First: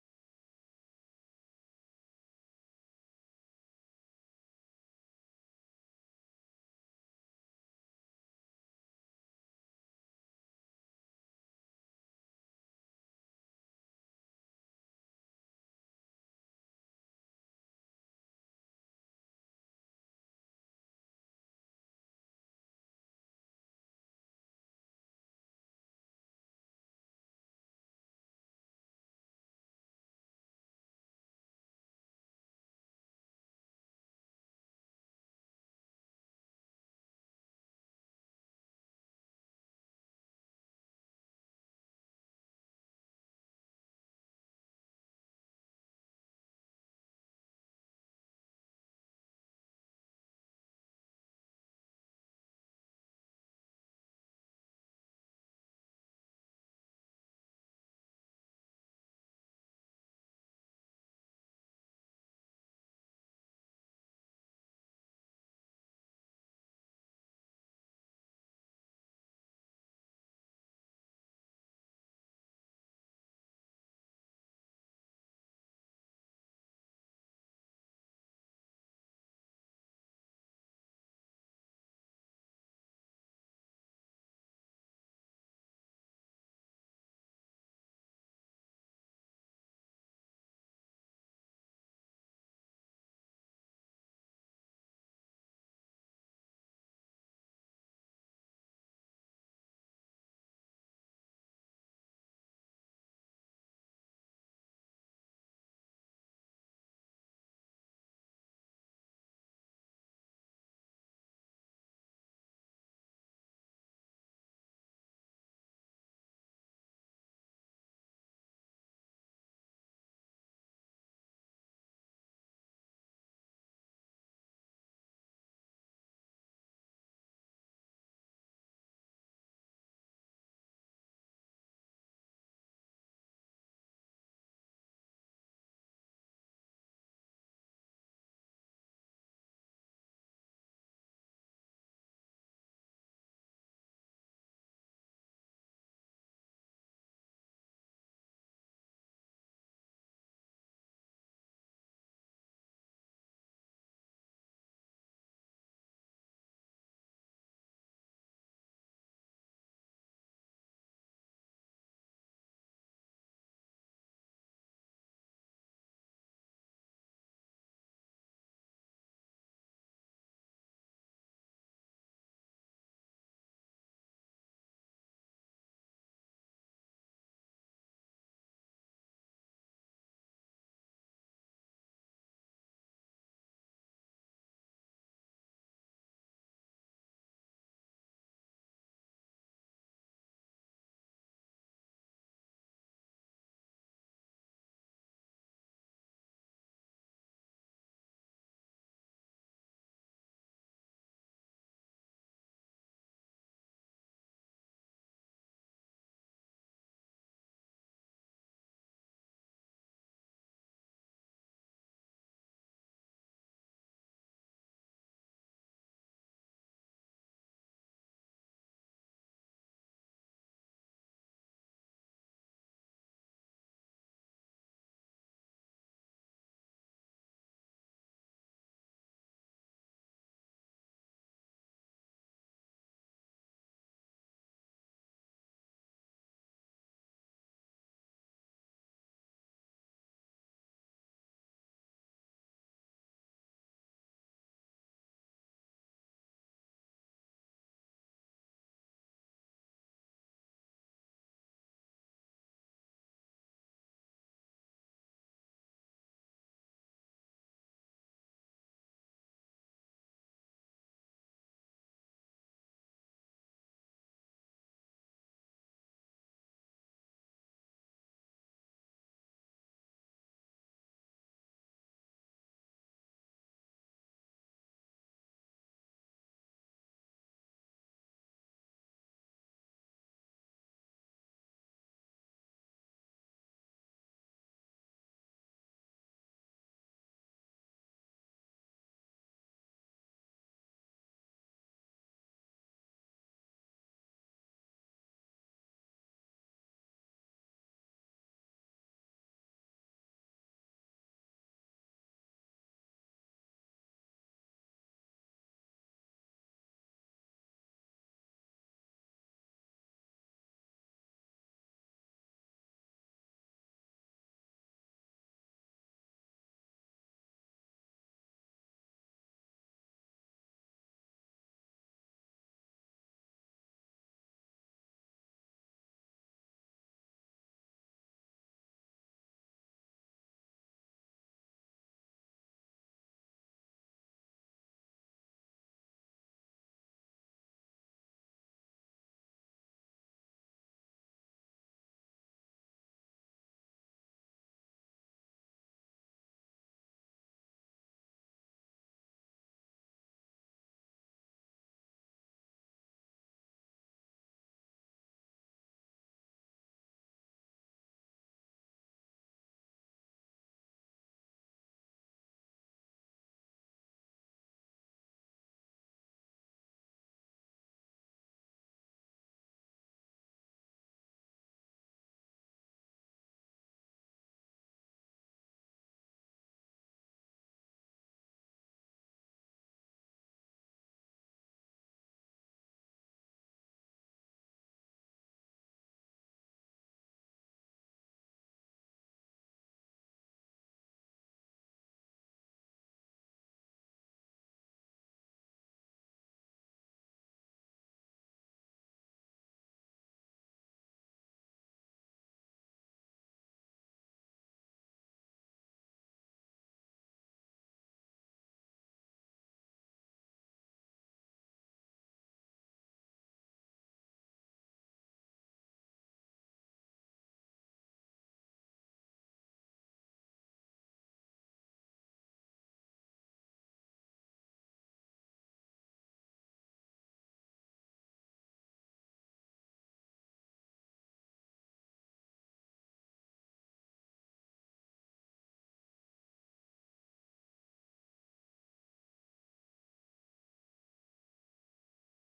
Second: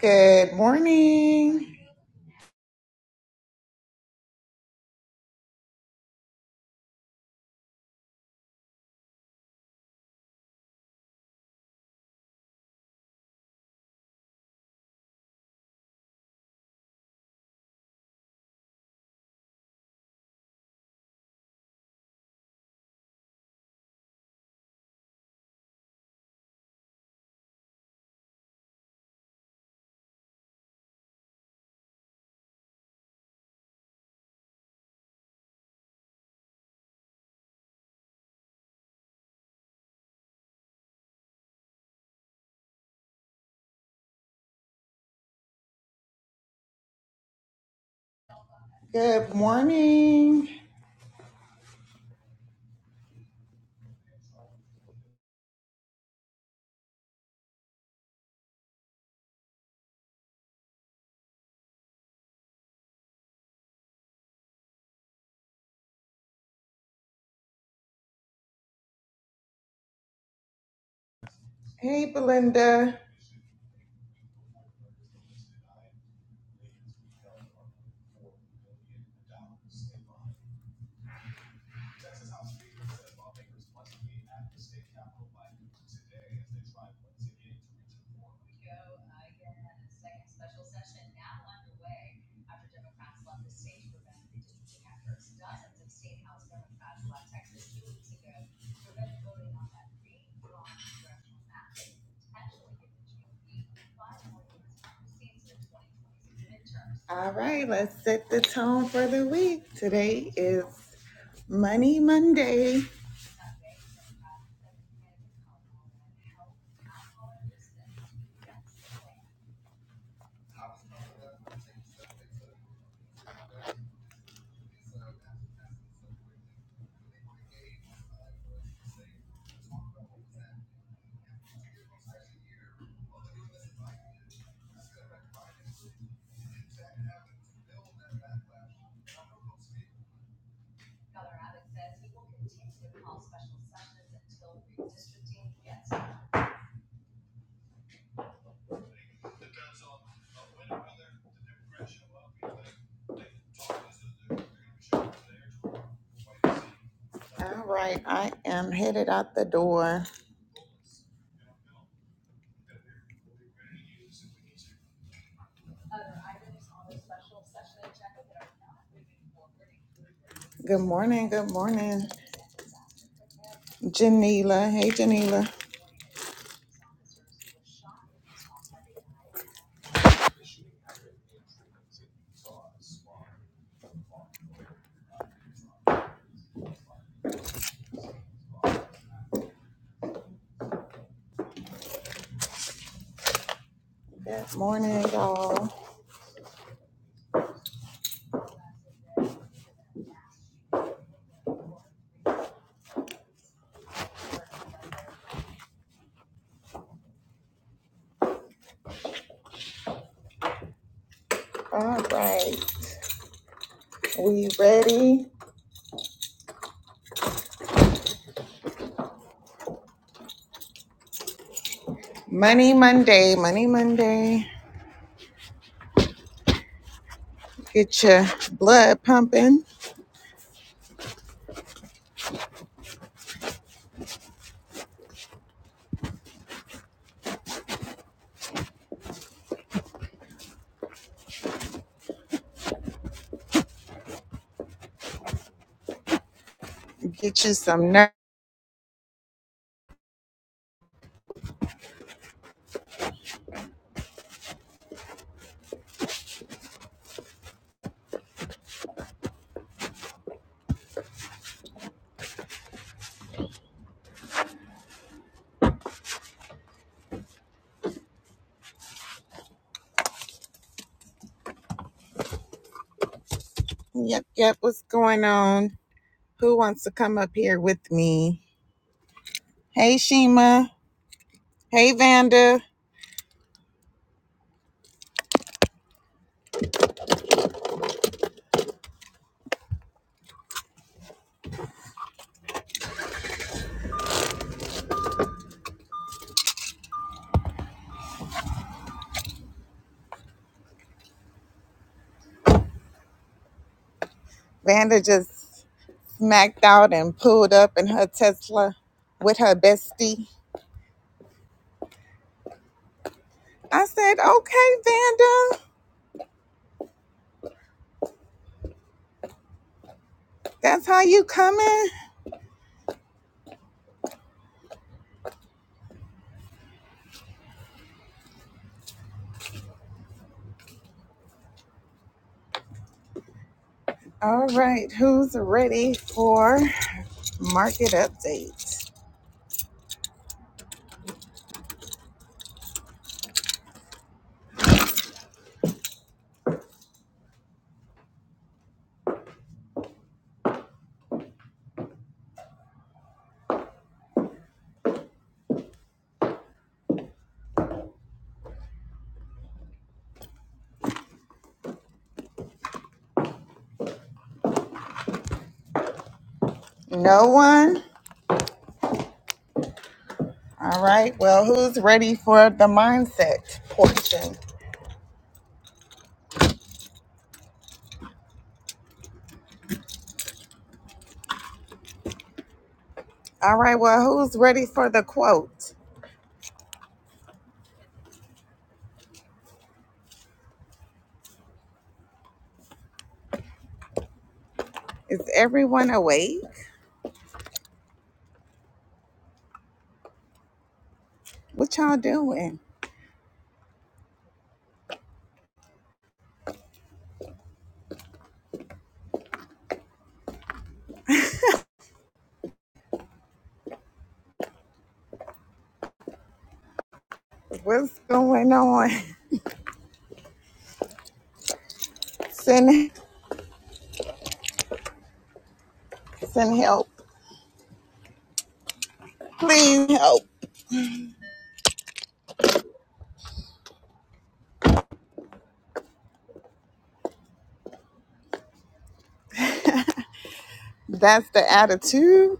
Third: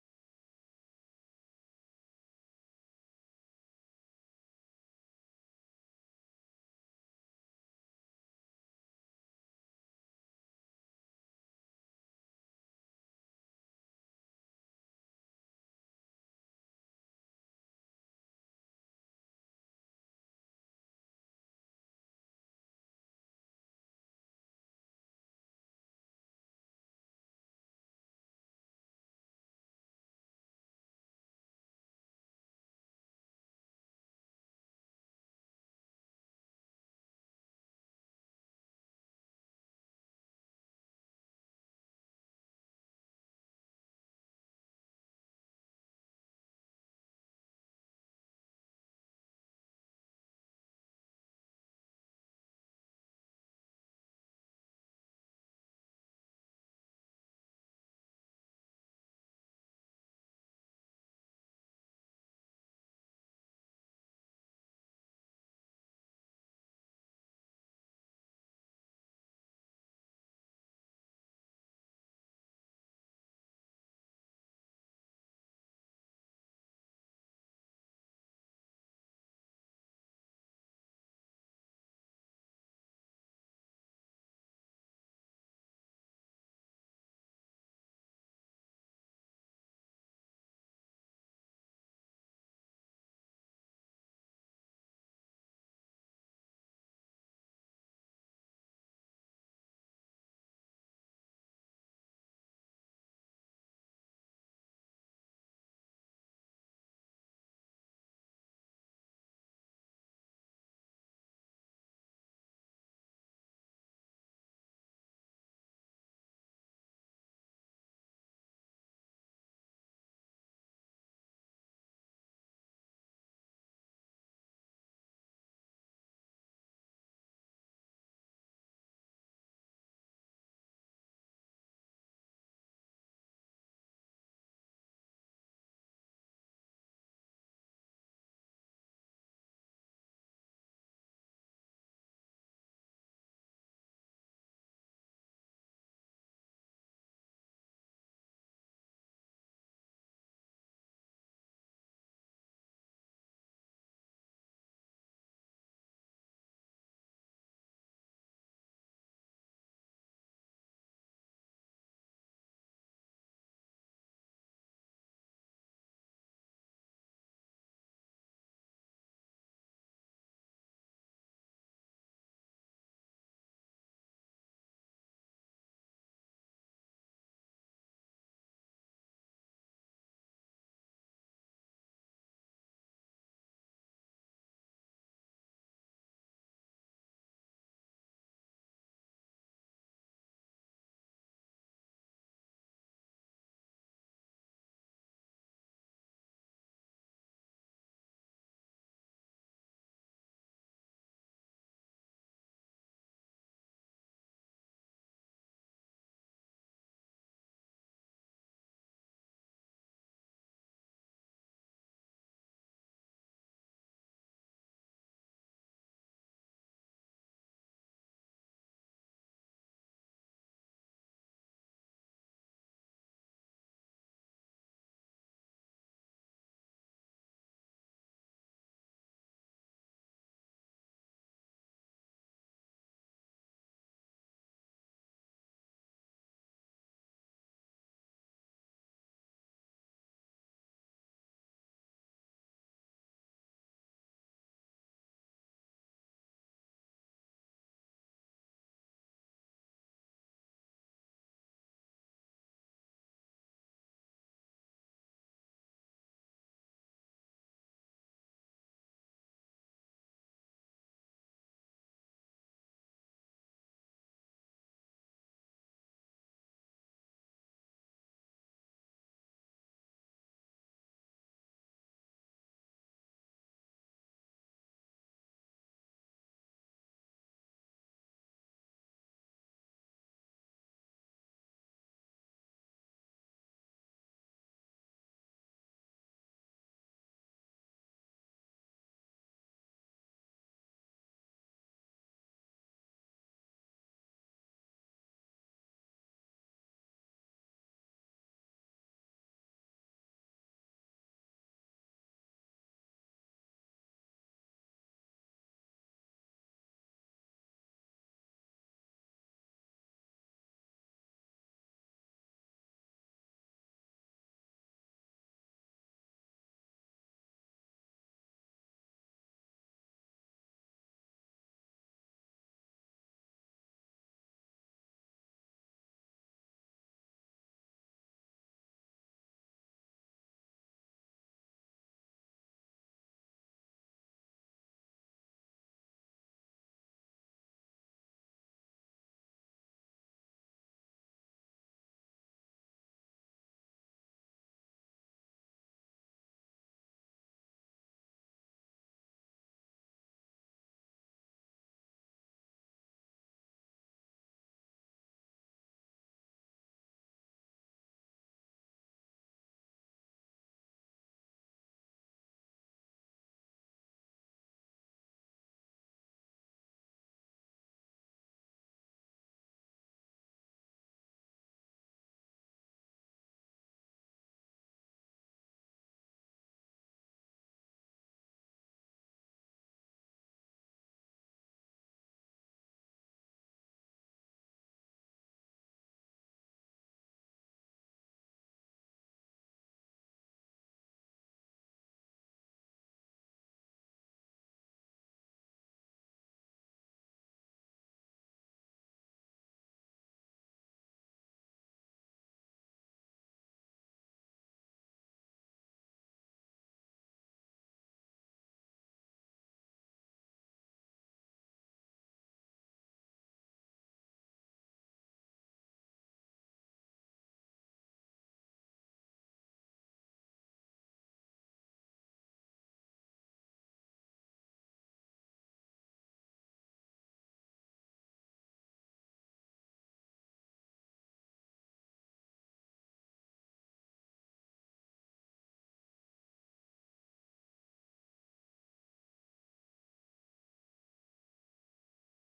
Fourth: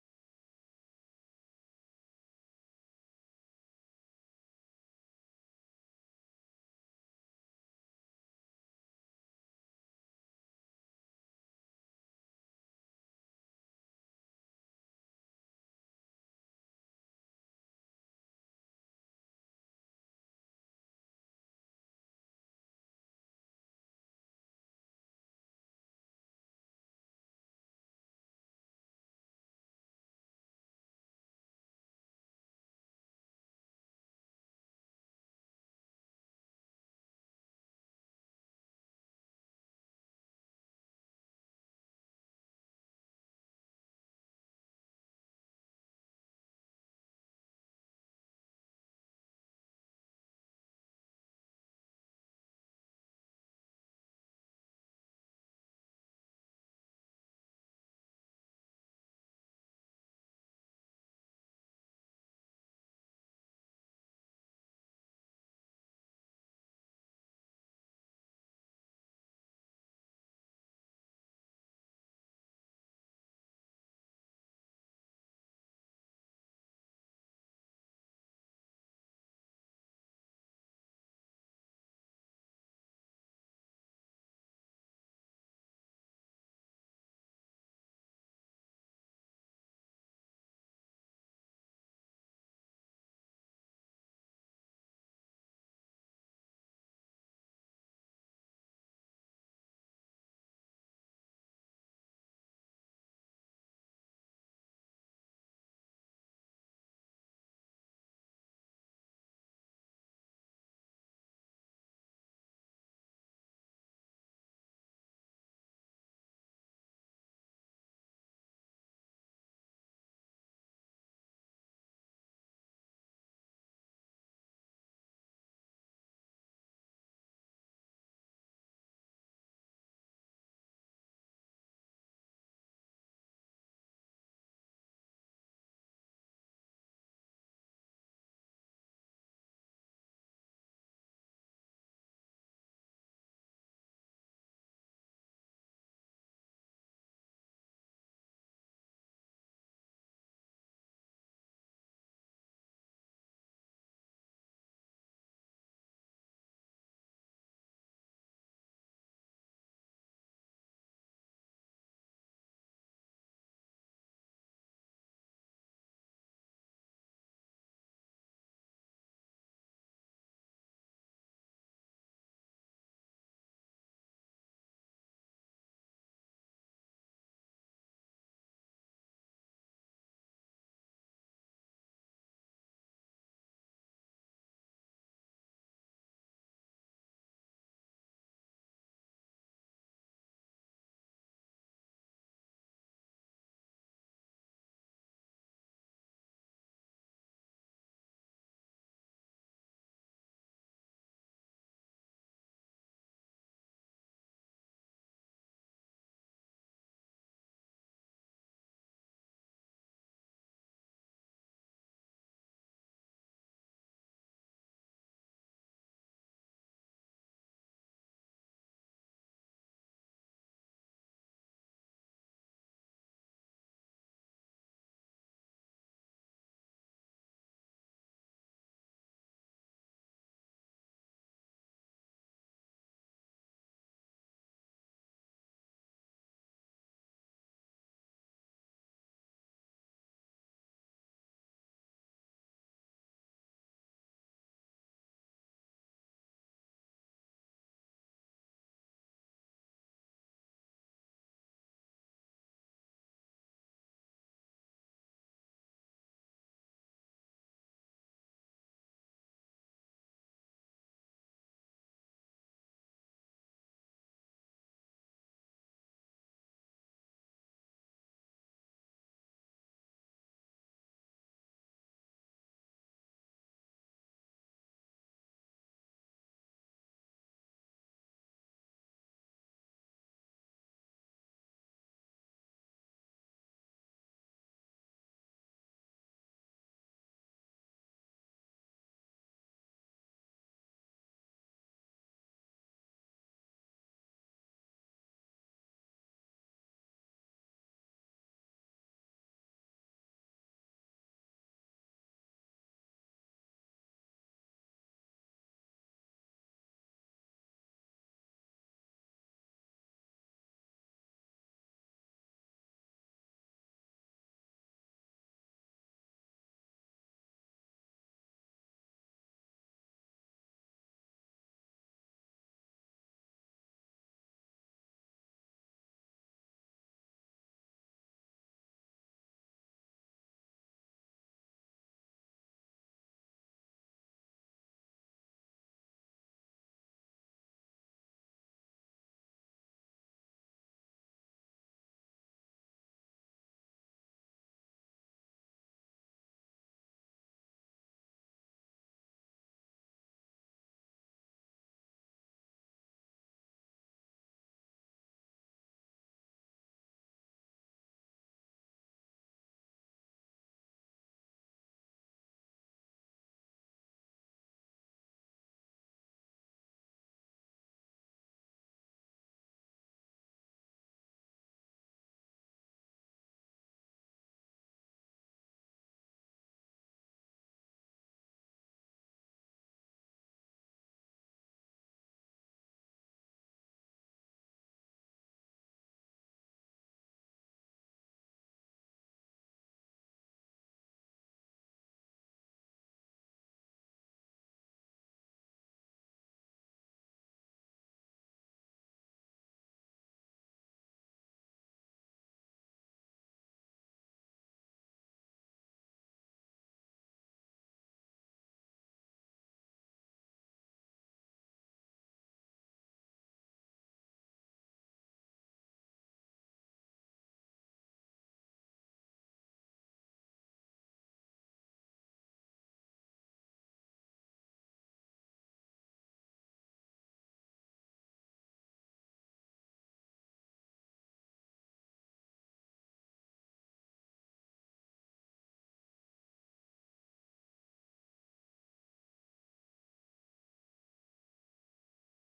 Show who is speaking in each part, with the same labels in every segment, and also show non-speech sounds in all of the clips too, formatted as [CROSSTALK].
Speaker 1: Good morning. Good morning. Hey, Belinda. All right, let's set the tone for the week. Today is Money Monday. All right, I am headed out the door. Good morning. Good morning, Janila. Hey, Janila. Good morning, y'all. All right, we ready? Money Monday. Money Monday. Get your blood pumping. Get you some. nerve. Yep, yep. What's going on? Who wants to come up here with me? Hey, Shima. Hey, Vanda. Vanda just smacked out and pulled up in her Tesla with her bestie. I said, okay, Vanda, that's how you coming? All right, who's ready for market update? No one? All right, well, who's ready for the mindset portion? All right, well, who's ready for the quote? Is everyone awake? What y'all doing? What's going on? [LAUGHS] Send send help. Please help. That's the attitude.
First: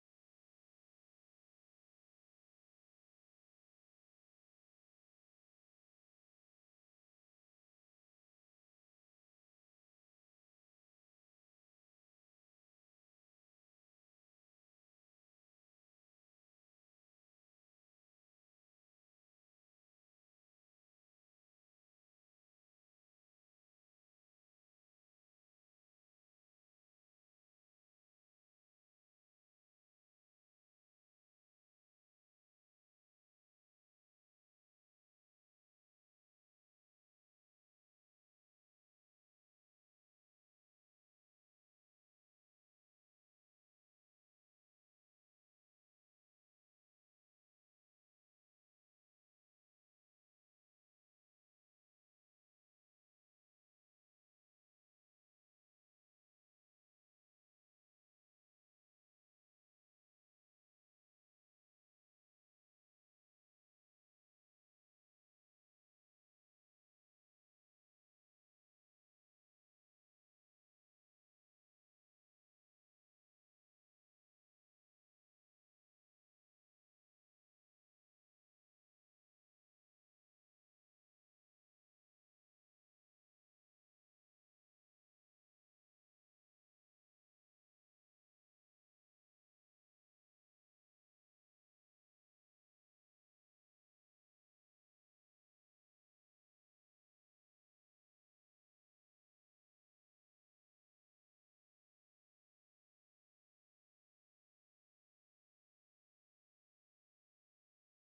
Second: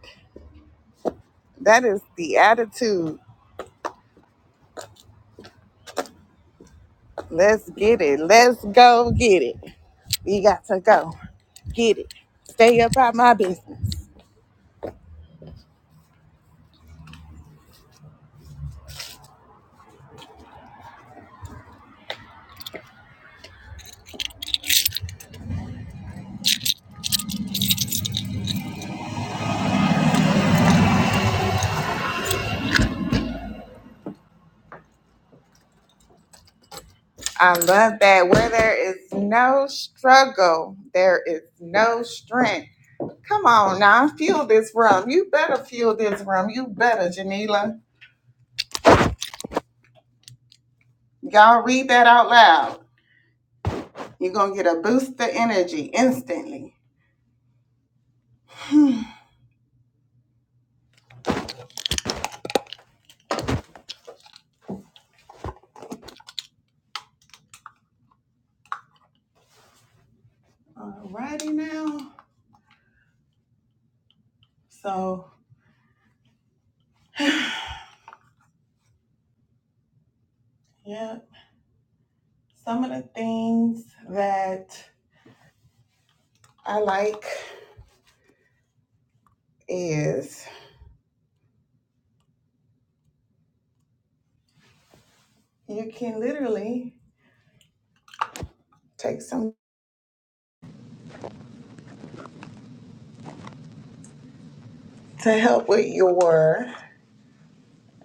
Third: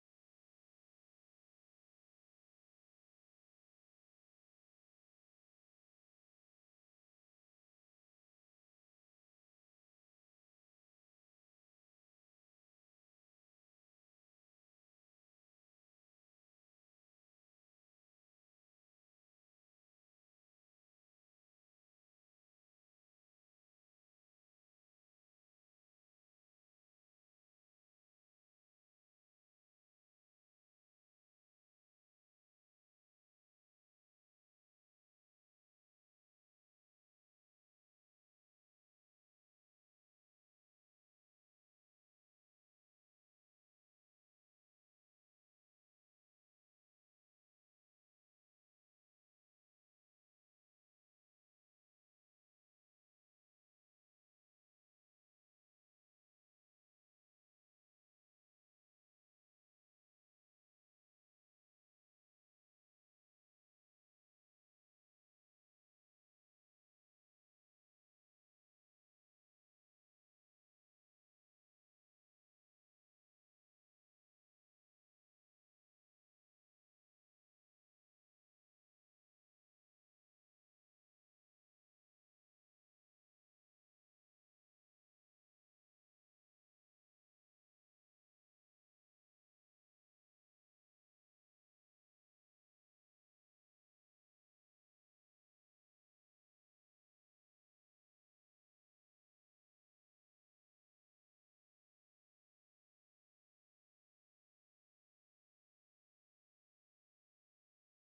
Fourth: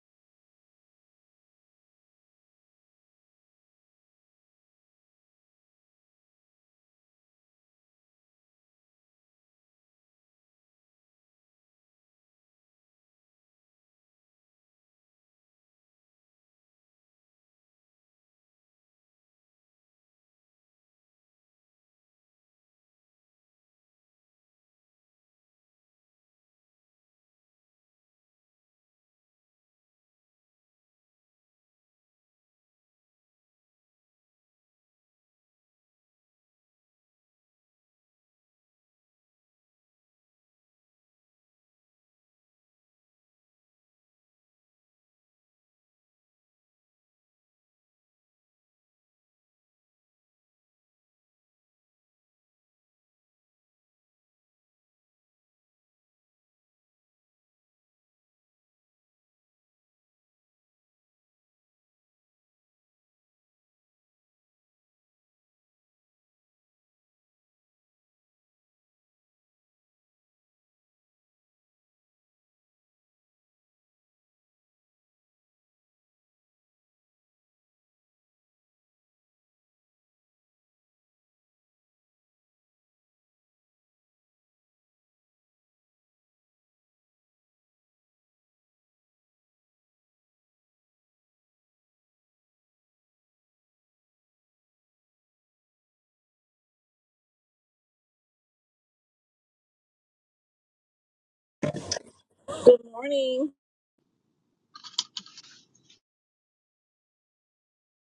Speaker 1: That is the attitude. Let's get it. Let's go get it. We got to go. Get it. Stay up out my business. I love that. Where there is no struggle, there is no strength. Come on now, fuel this room. You better fuel this room. You better, Janila. Y'all read that out loud. You're gonna get a boost of energy instantly. [SIGHS] Alrighty now. So [SIGHS] yeah, some of the things that I like is you can literally take some
Speaker 2: Good morning.
Speaker 1: to help with your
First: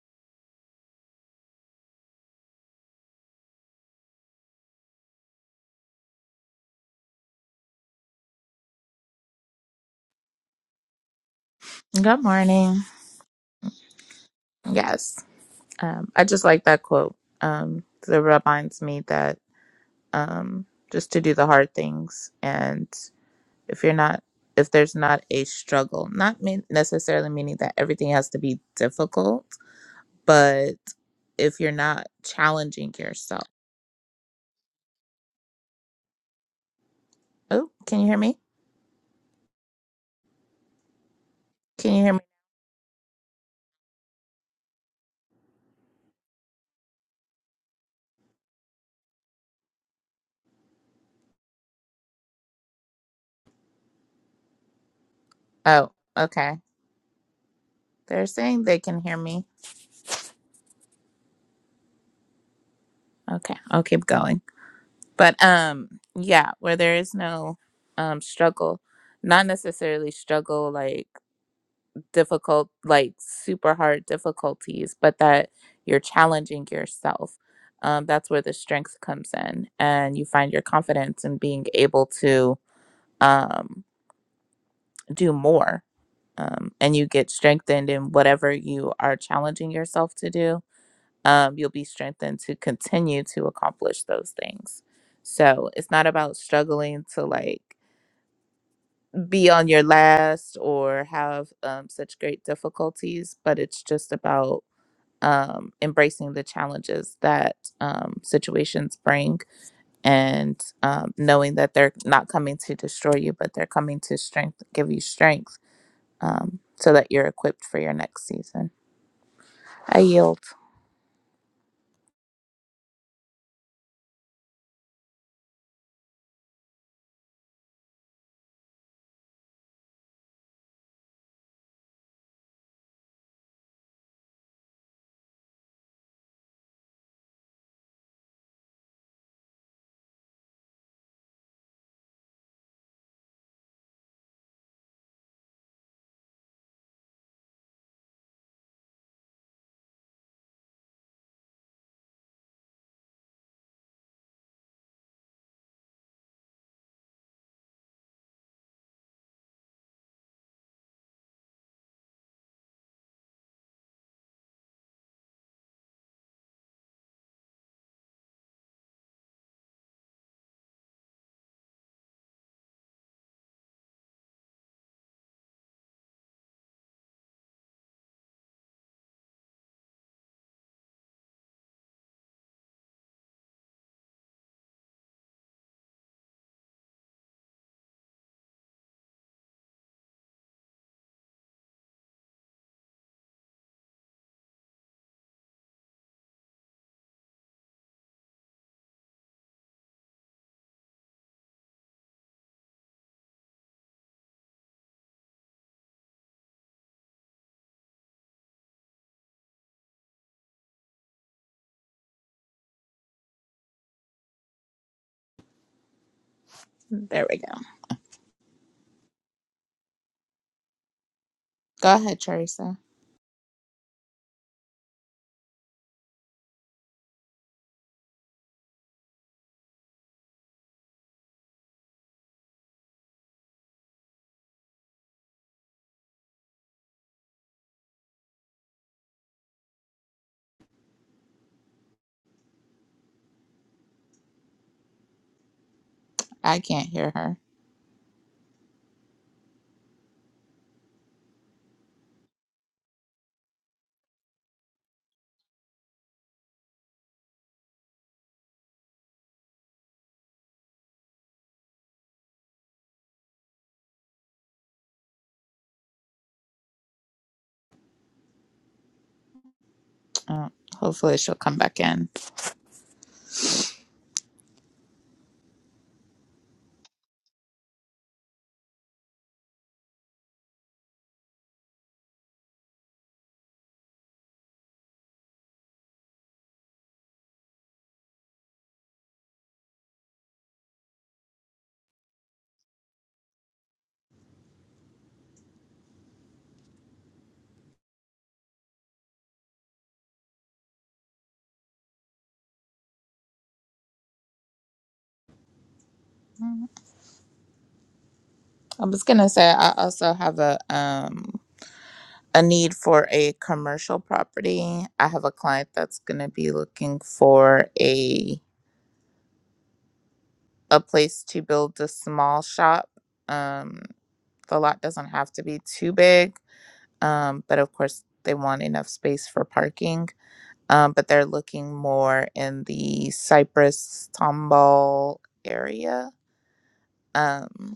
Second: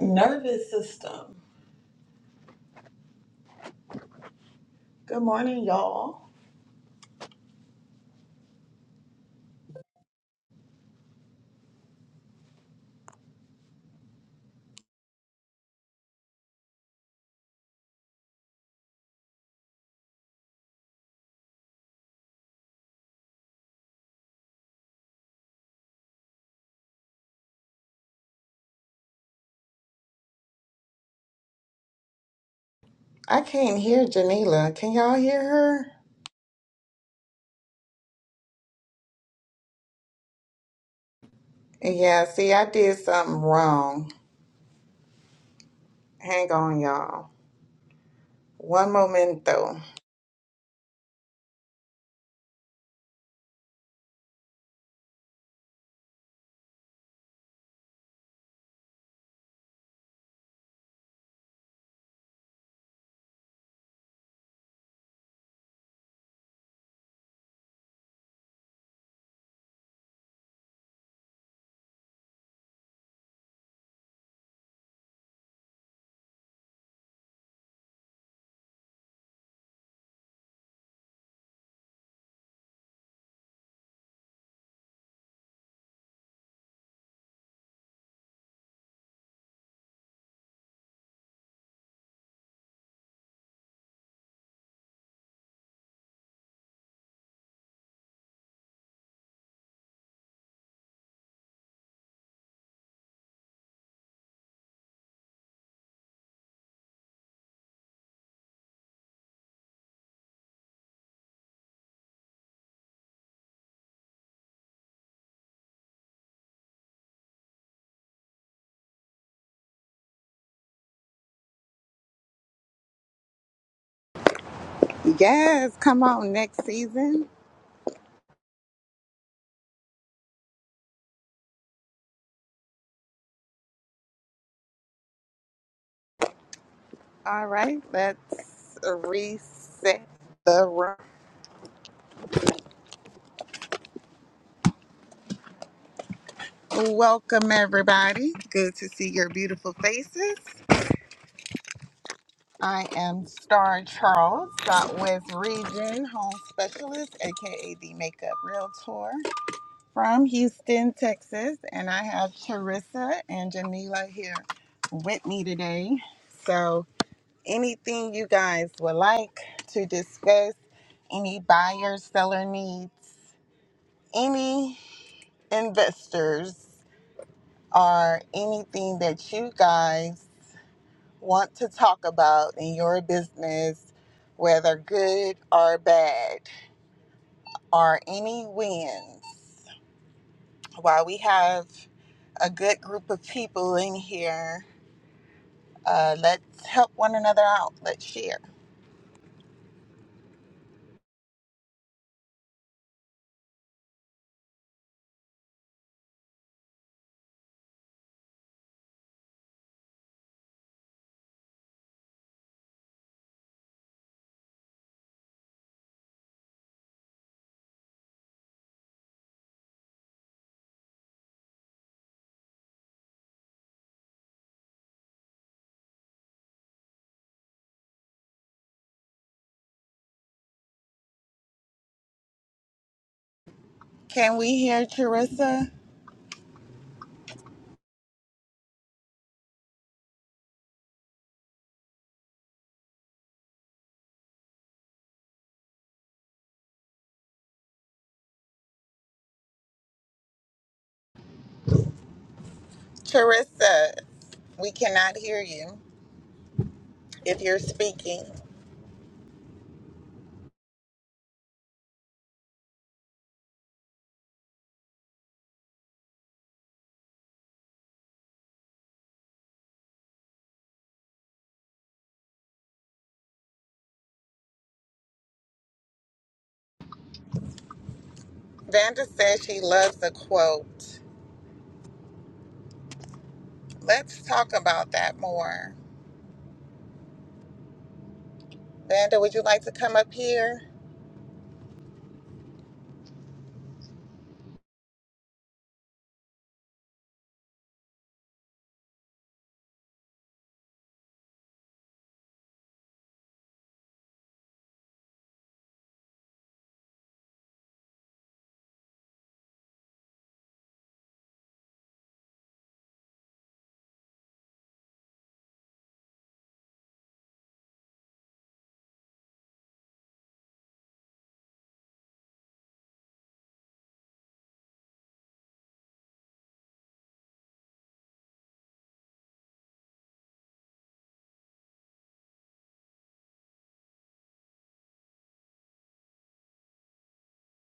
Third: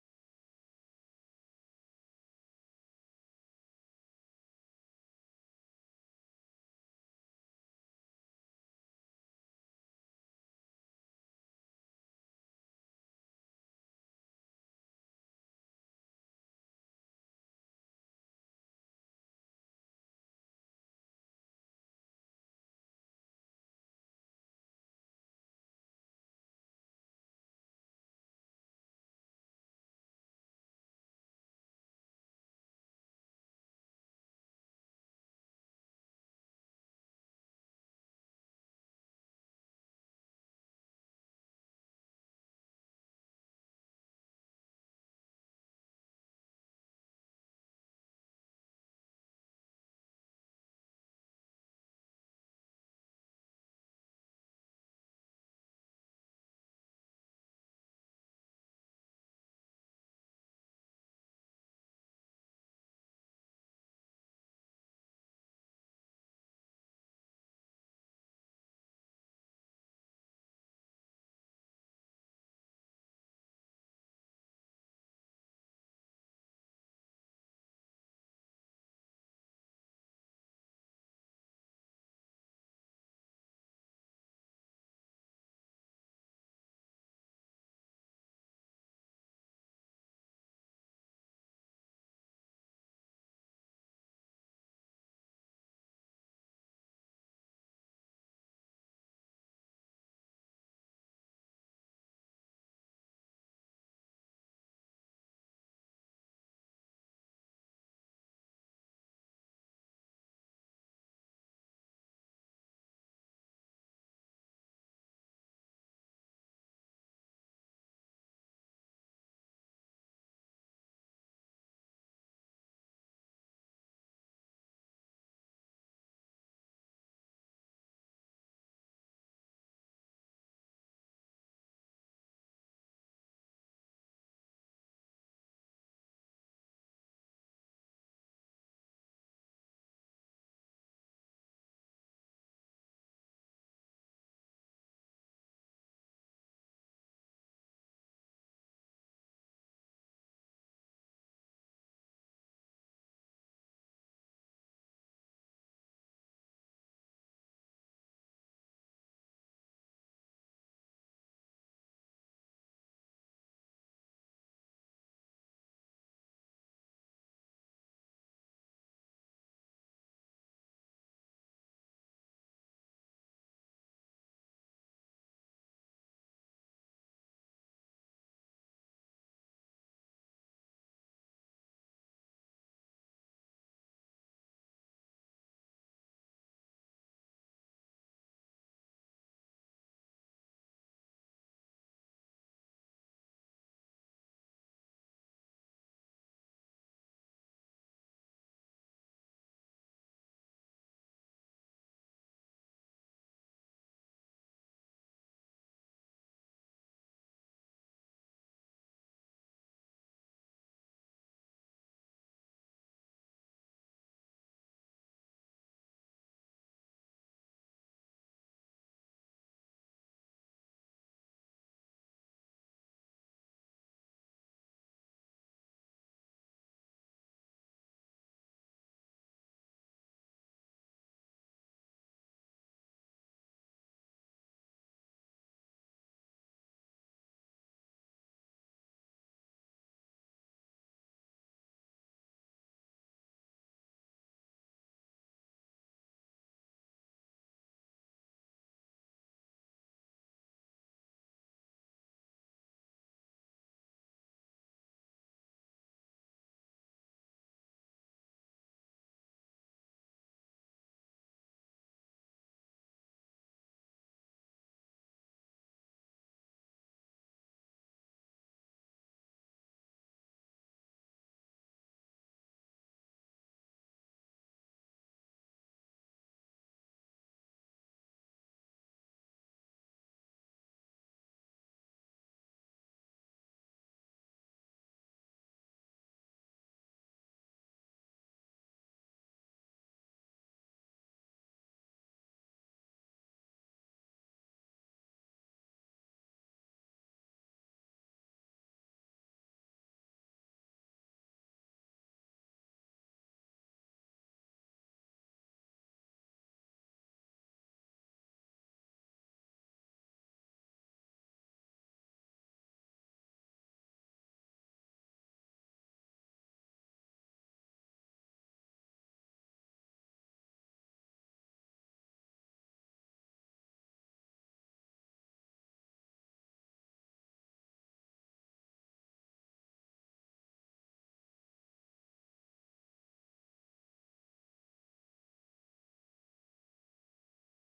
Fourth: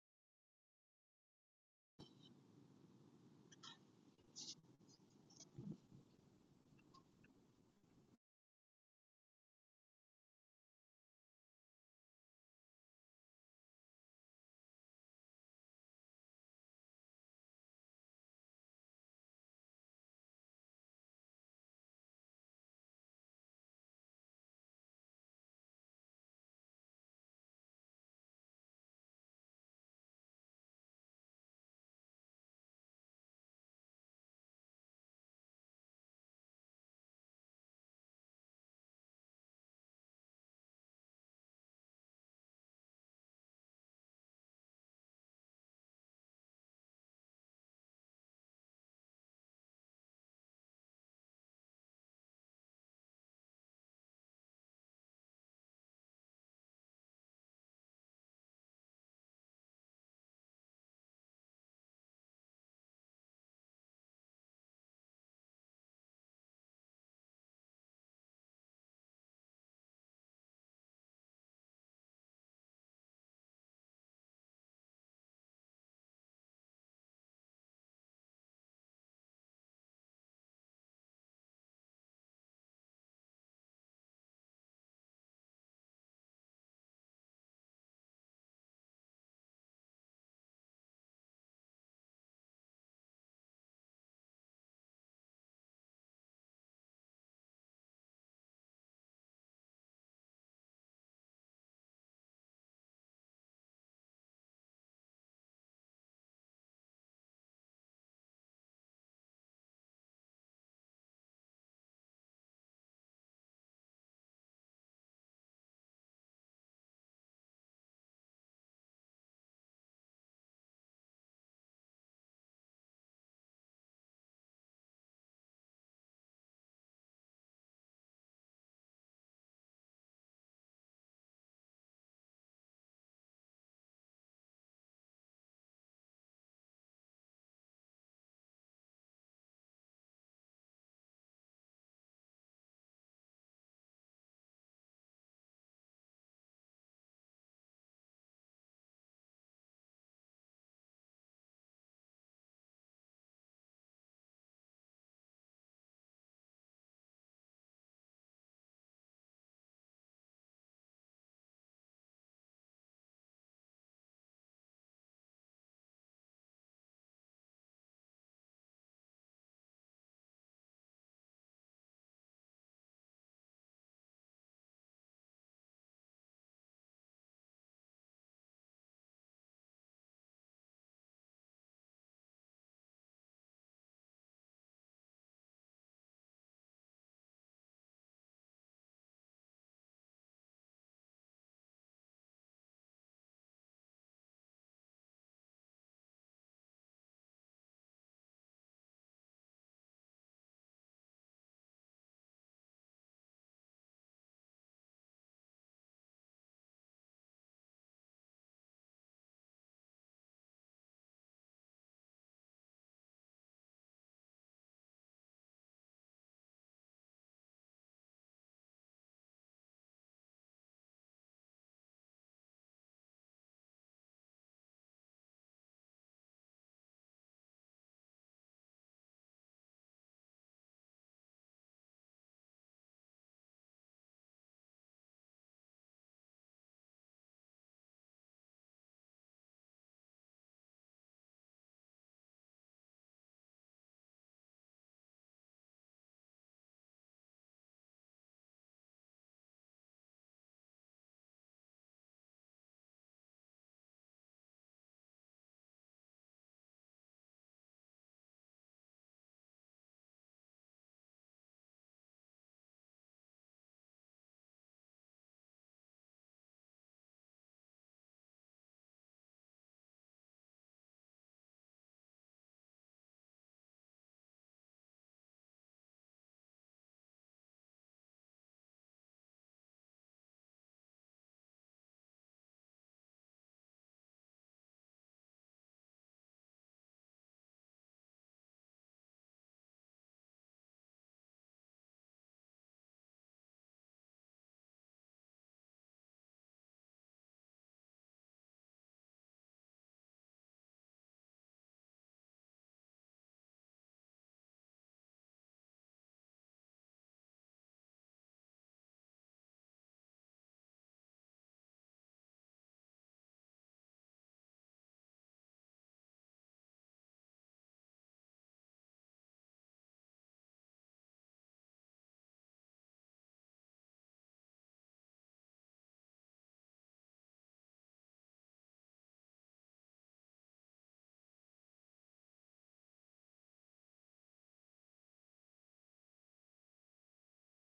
Speaker 1: nervous system. Good morning, y'all.
Speaker 3: Good morning. Yes. Um, I just like that quote. Um, 'cause it reminds me that um, just to do the hard things. And if you're not, if there's not a struggle, not mean, necessarily meaning that everything has to be difficult, but if you're not challenging
Speaker 1: I
Speaker 3: yourself.
Speaker 1: can't hear Janila. Can y'all hear her?
Speaker 3: Oh, can you hear me? Can you hear me?
Speaker 1: Yeah, see, I did something wrong. Hang on, y'all. One moment though.
Speaker 3: Oh, okay. They're saying they can hear me. Okay, I'll keep going. but um yeah where there is no um struggle not necessarily struggle like difficult like super hard difficulties but that you're challenging yourself um that's where the strength comes in and you find your confidence in being able to um do more um and you get strengthened in whatever you are challenging yourself to do um, you'll be strengthened to continue to accomplish those things. So it's not about struggling to like be on your last or have um, such great difficulties, but it's just about um, embracing the challenges that um, situations bring and um, knowing that they're not coming to destroy you, but they're coming to strength, give you strength um, so that you're equipped for your next season. I yield.
Speaker 1: Yes, come on next season. All right, let's reset the room. Welcome, everybody. Good to see your beautiful faces. I am Star Charles, dot with Region Home Specialist, aka the Makeup Realtor from Houston, Texas. And I have Charissa and Janila here with me today. So, anything you guys would like to discuss, any buyer seller needs, any investors, or anything that you guys want to talk about in your business, whether good or bad, or any wins. While we have a good group of people in here, uh, let's help one another out. Let's share.
Speaker 3: There we go. Go ahead, Teresa.
Speaker 1: Can we hear Charissa?
Speaker 3: I can't hear her.
Speaker 1: Teresa, we cannot hear you if you're speaking.
Speaker 3: Uh, hopefully she'll come back in.
Speaker 1: Vanda says she loves a quote. Let's talk about that more. Vanda, would you like to come up here?
Speaker 3: Mm, I was gonna say I also have a um a need for a commercial property. I have a client that's gonna be looking for a a place to build a small shop. Um, the lot doesn't have to be too big, um, but of course they want enough space for parking. Um, but they're looking more in the Cypress Tomball area. Um,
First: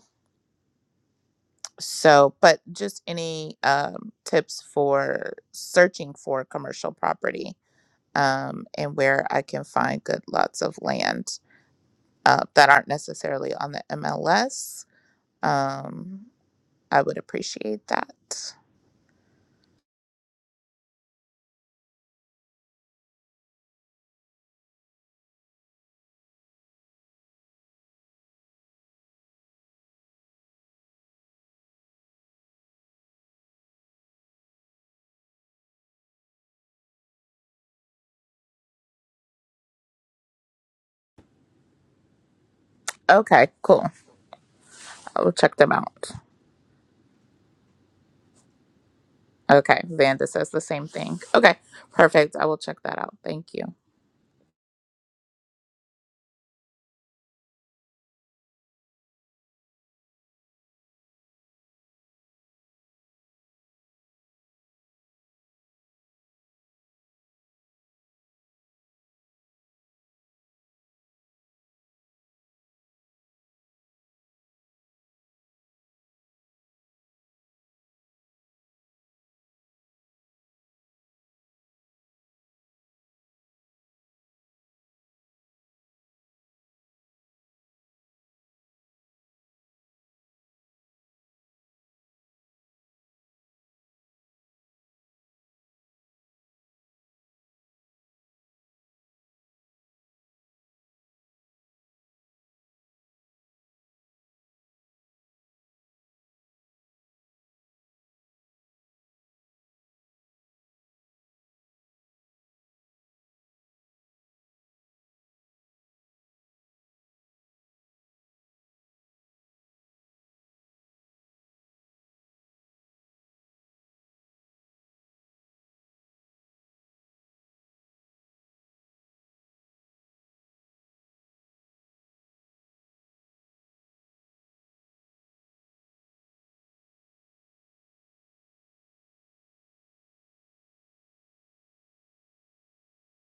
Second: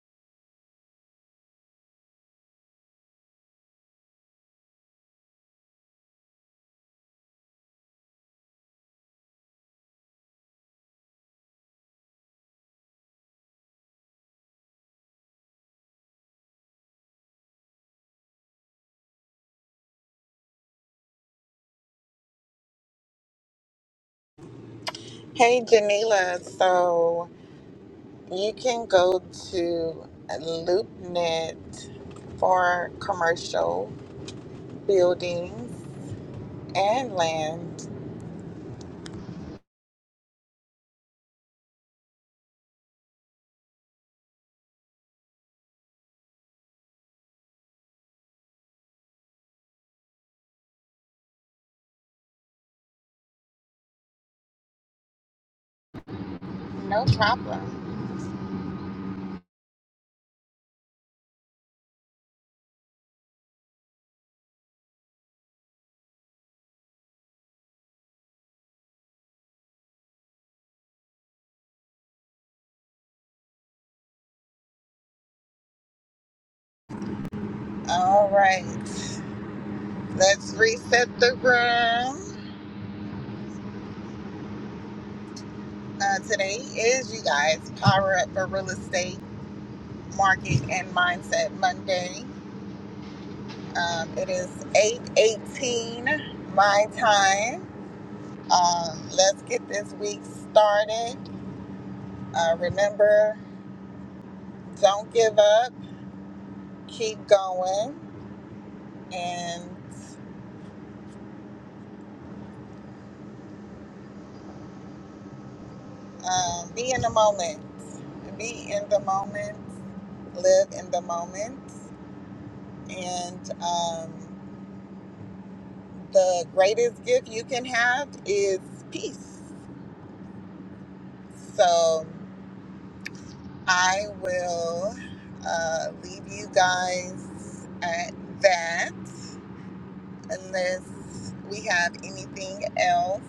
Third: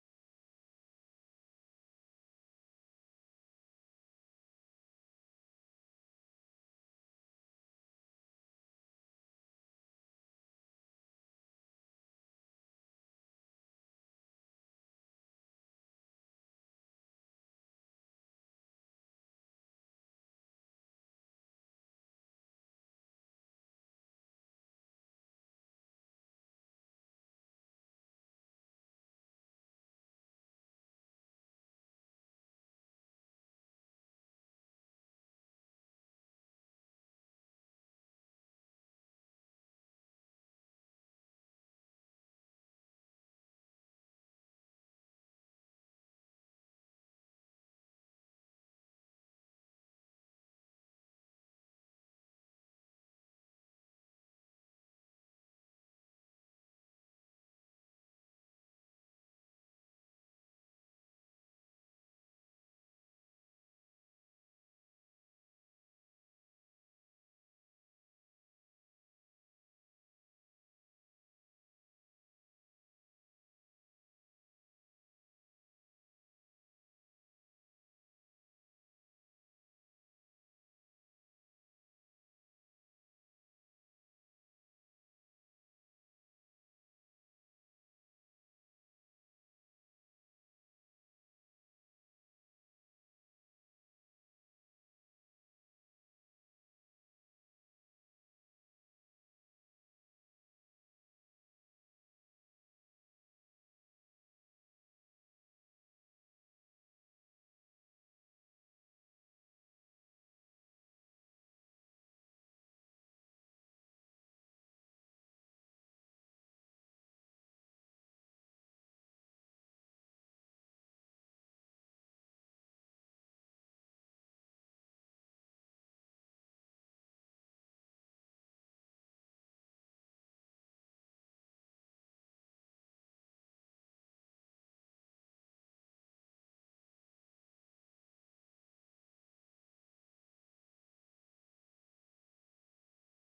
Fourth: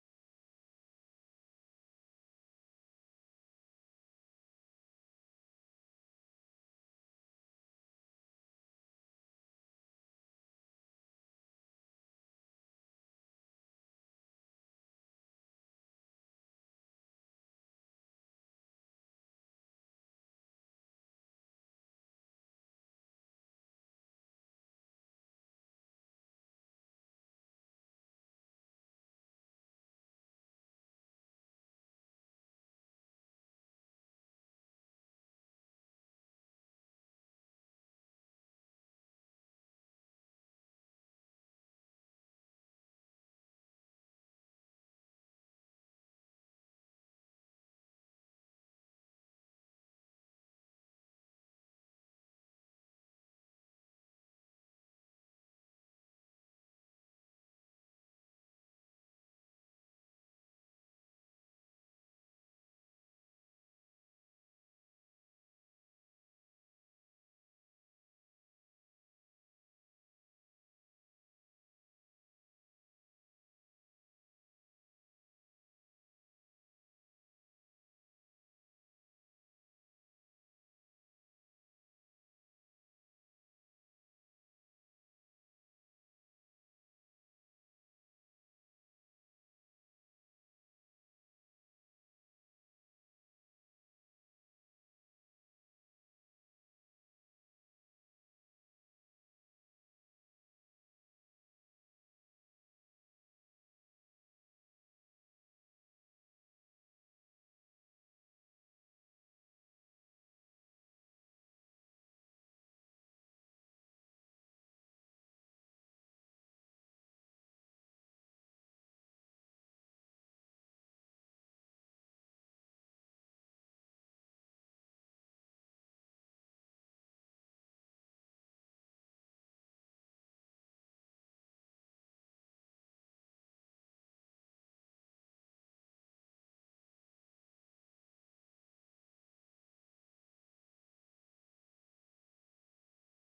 Speaker 3: So, but just any um, tips for searching for commercial property um, and where I can find good lots of land uh, that aren't necessarily on the MLS, um, I would appreciate that.
Speaker 1: Hey, Janila. So you can go to LoopNet for commercial buildings and land.
Speaker 3: Okay, cool. I will check them out. Okay, Vanda says the same thing. Okay, perfect. I will check that out. Thank you.
Speaker 1: No problem. All right. Let's reset the room. Uh, today is, you guys, Power Up for Real Estate Market and Mindset Monday. Um, it is 8.18 my time. Uh, let's get this week started. Uh, remember, don't give up. Keep going. And um, be in the moment. Be in the moment. Live in the moment. And um, the greatest gift you can have is peace So I will uh, leave you guys at that unless we have anything else.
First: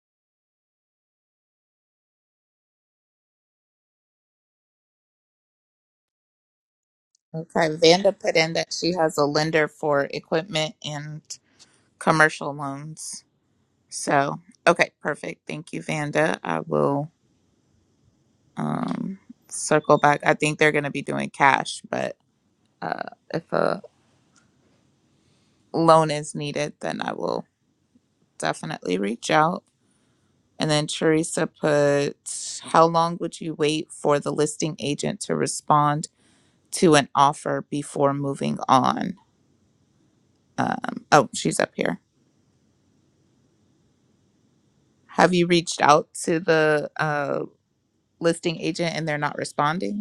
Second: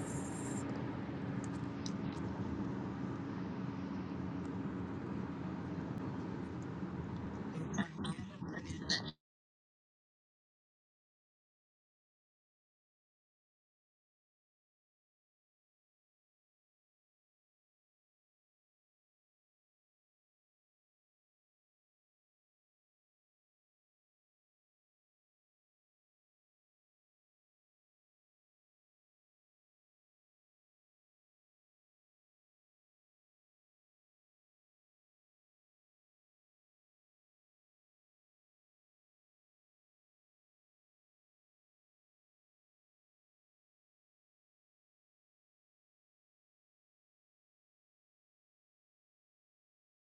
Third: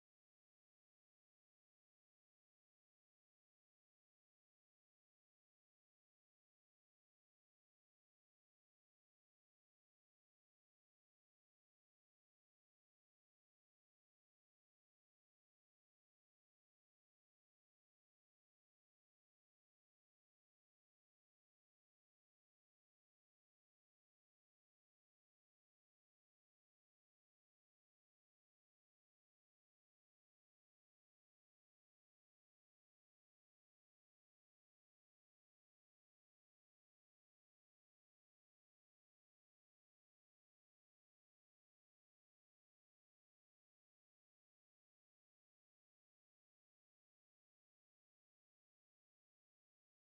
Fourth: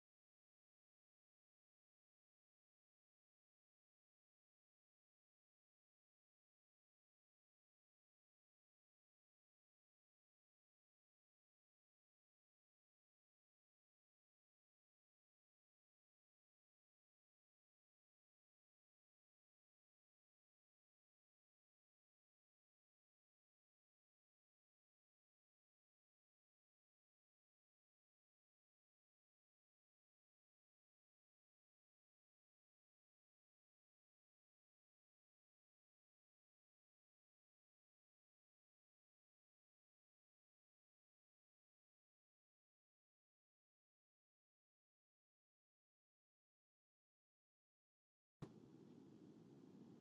Speaker 3: Okay, Vanda put in that she has a lender for equipment and commercial loans. So, okay, perfect. Thank you, Vanda. I will um, circle back. I think they're going to be doing cash, but uh, if a loan is needed, then I will definitely reach out. And then Teresa put, How long would you wait for the listing agent to respond to an offer before moving on? Um, oh, she's up here. Have you reached out to the uh, listing agent and they're not responding?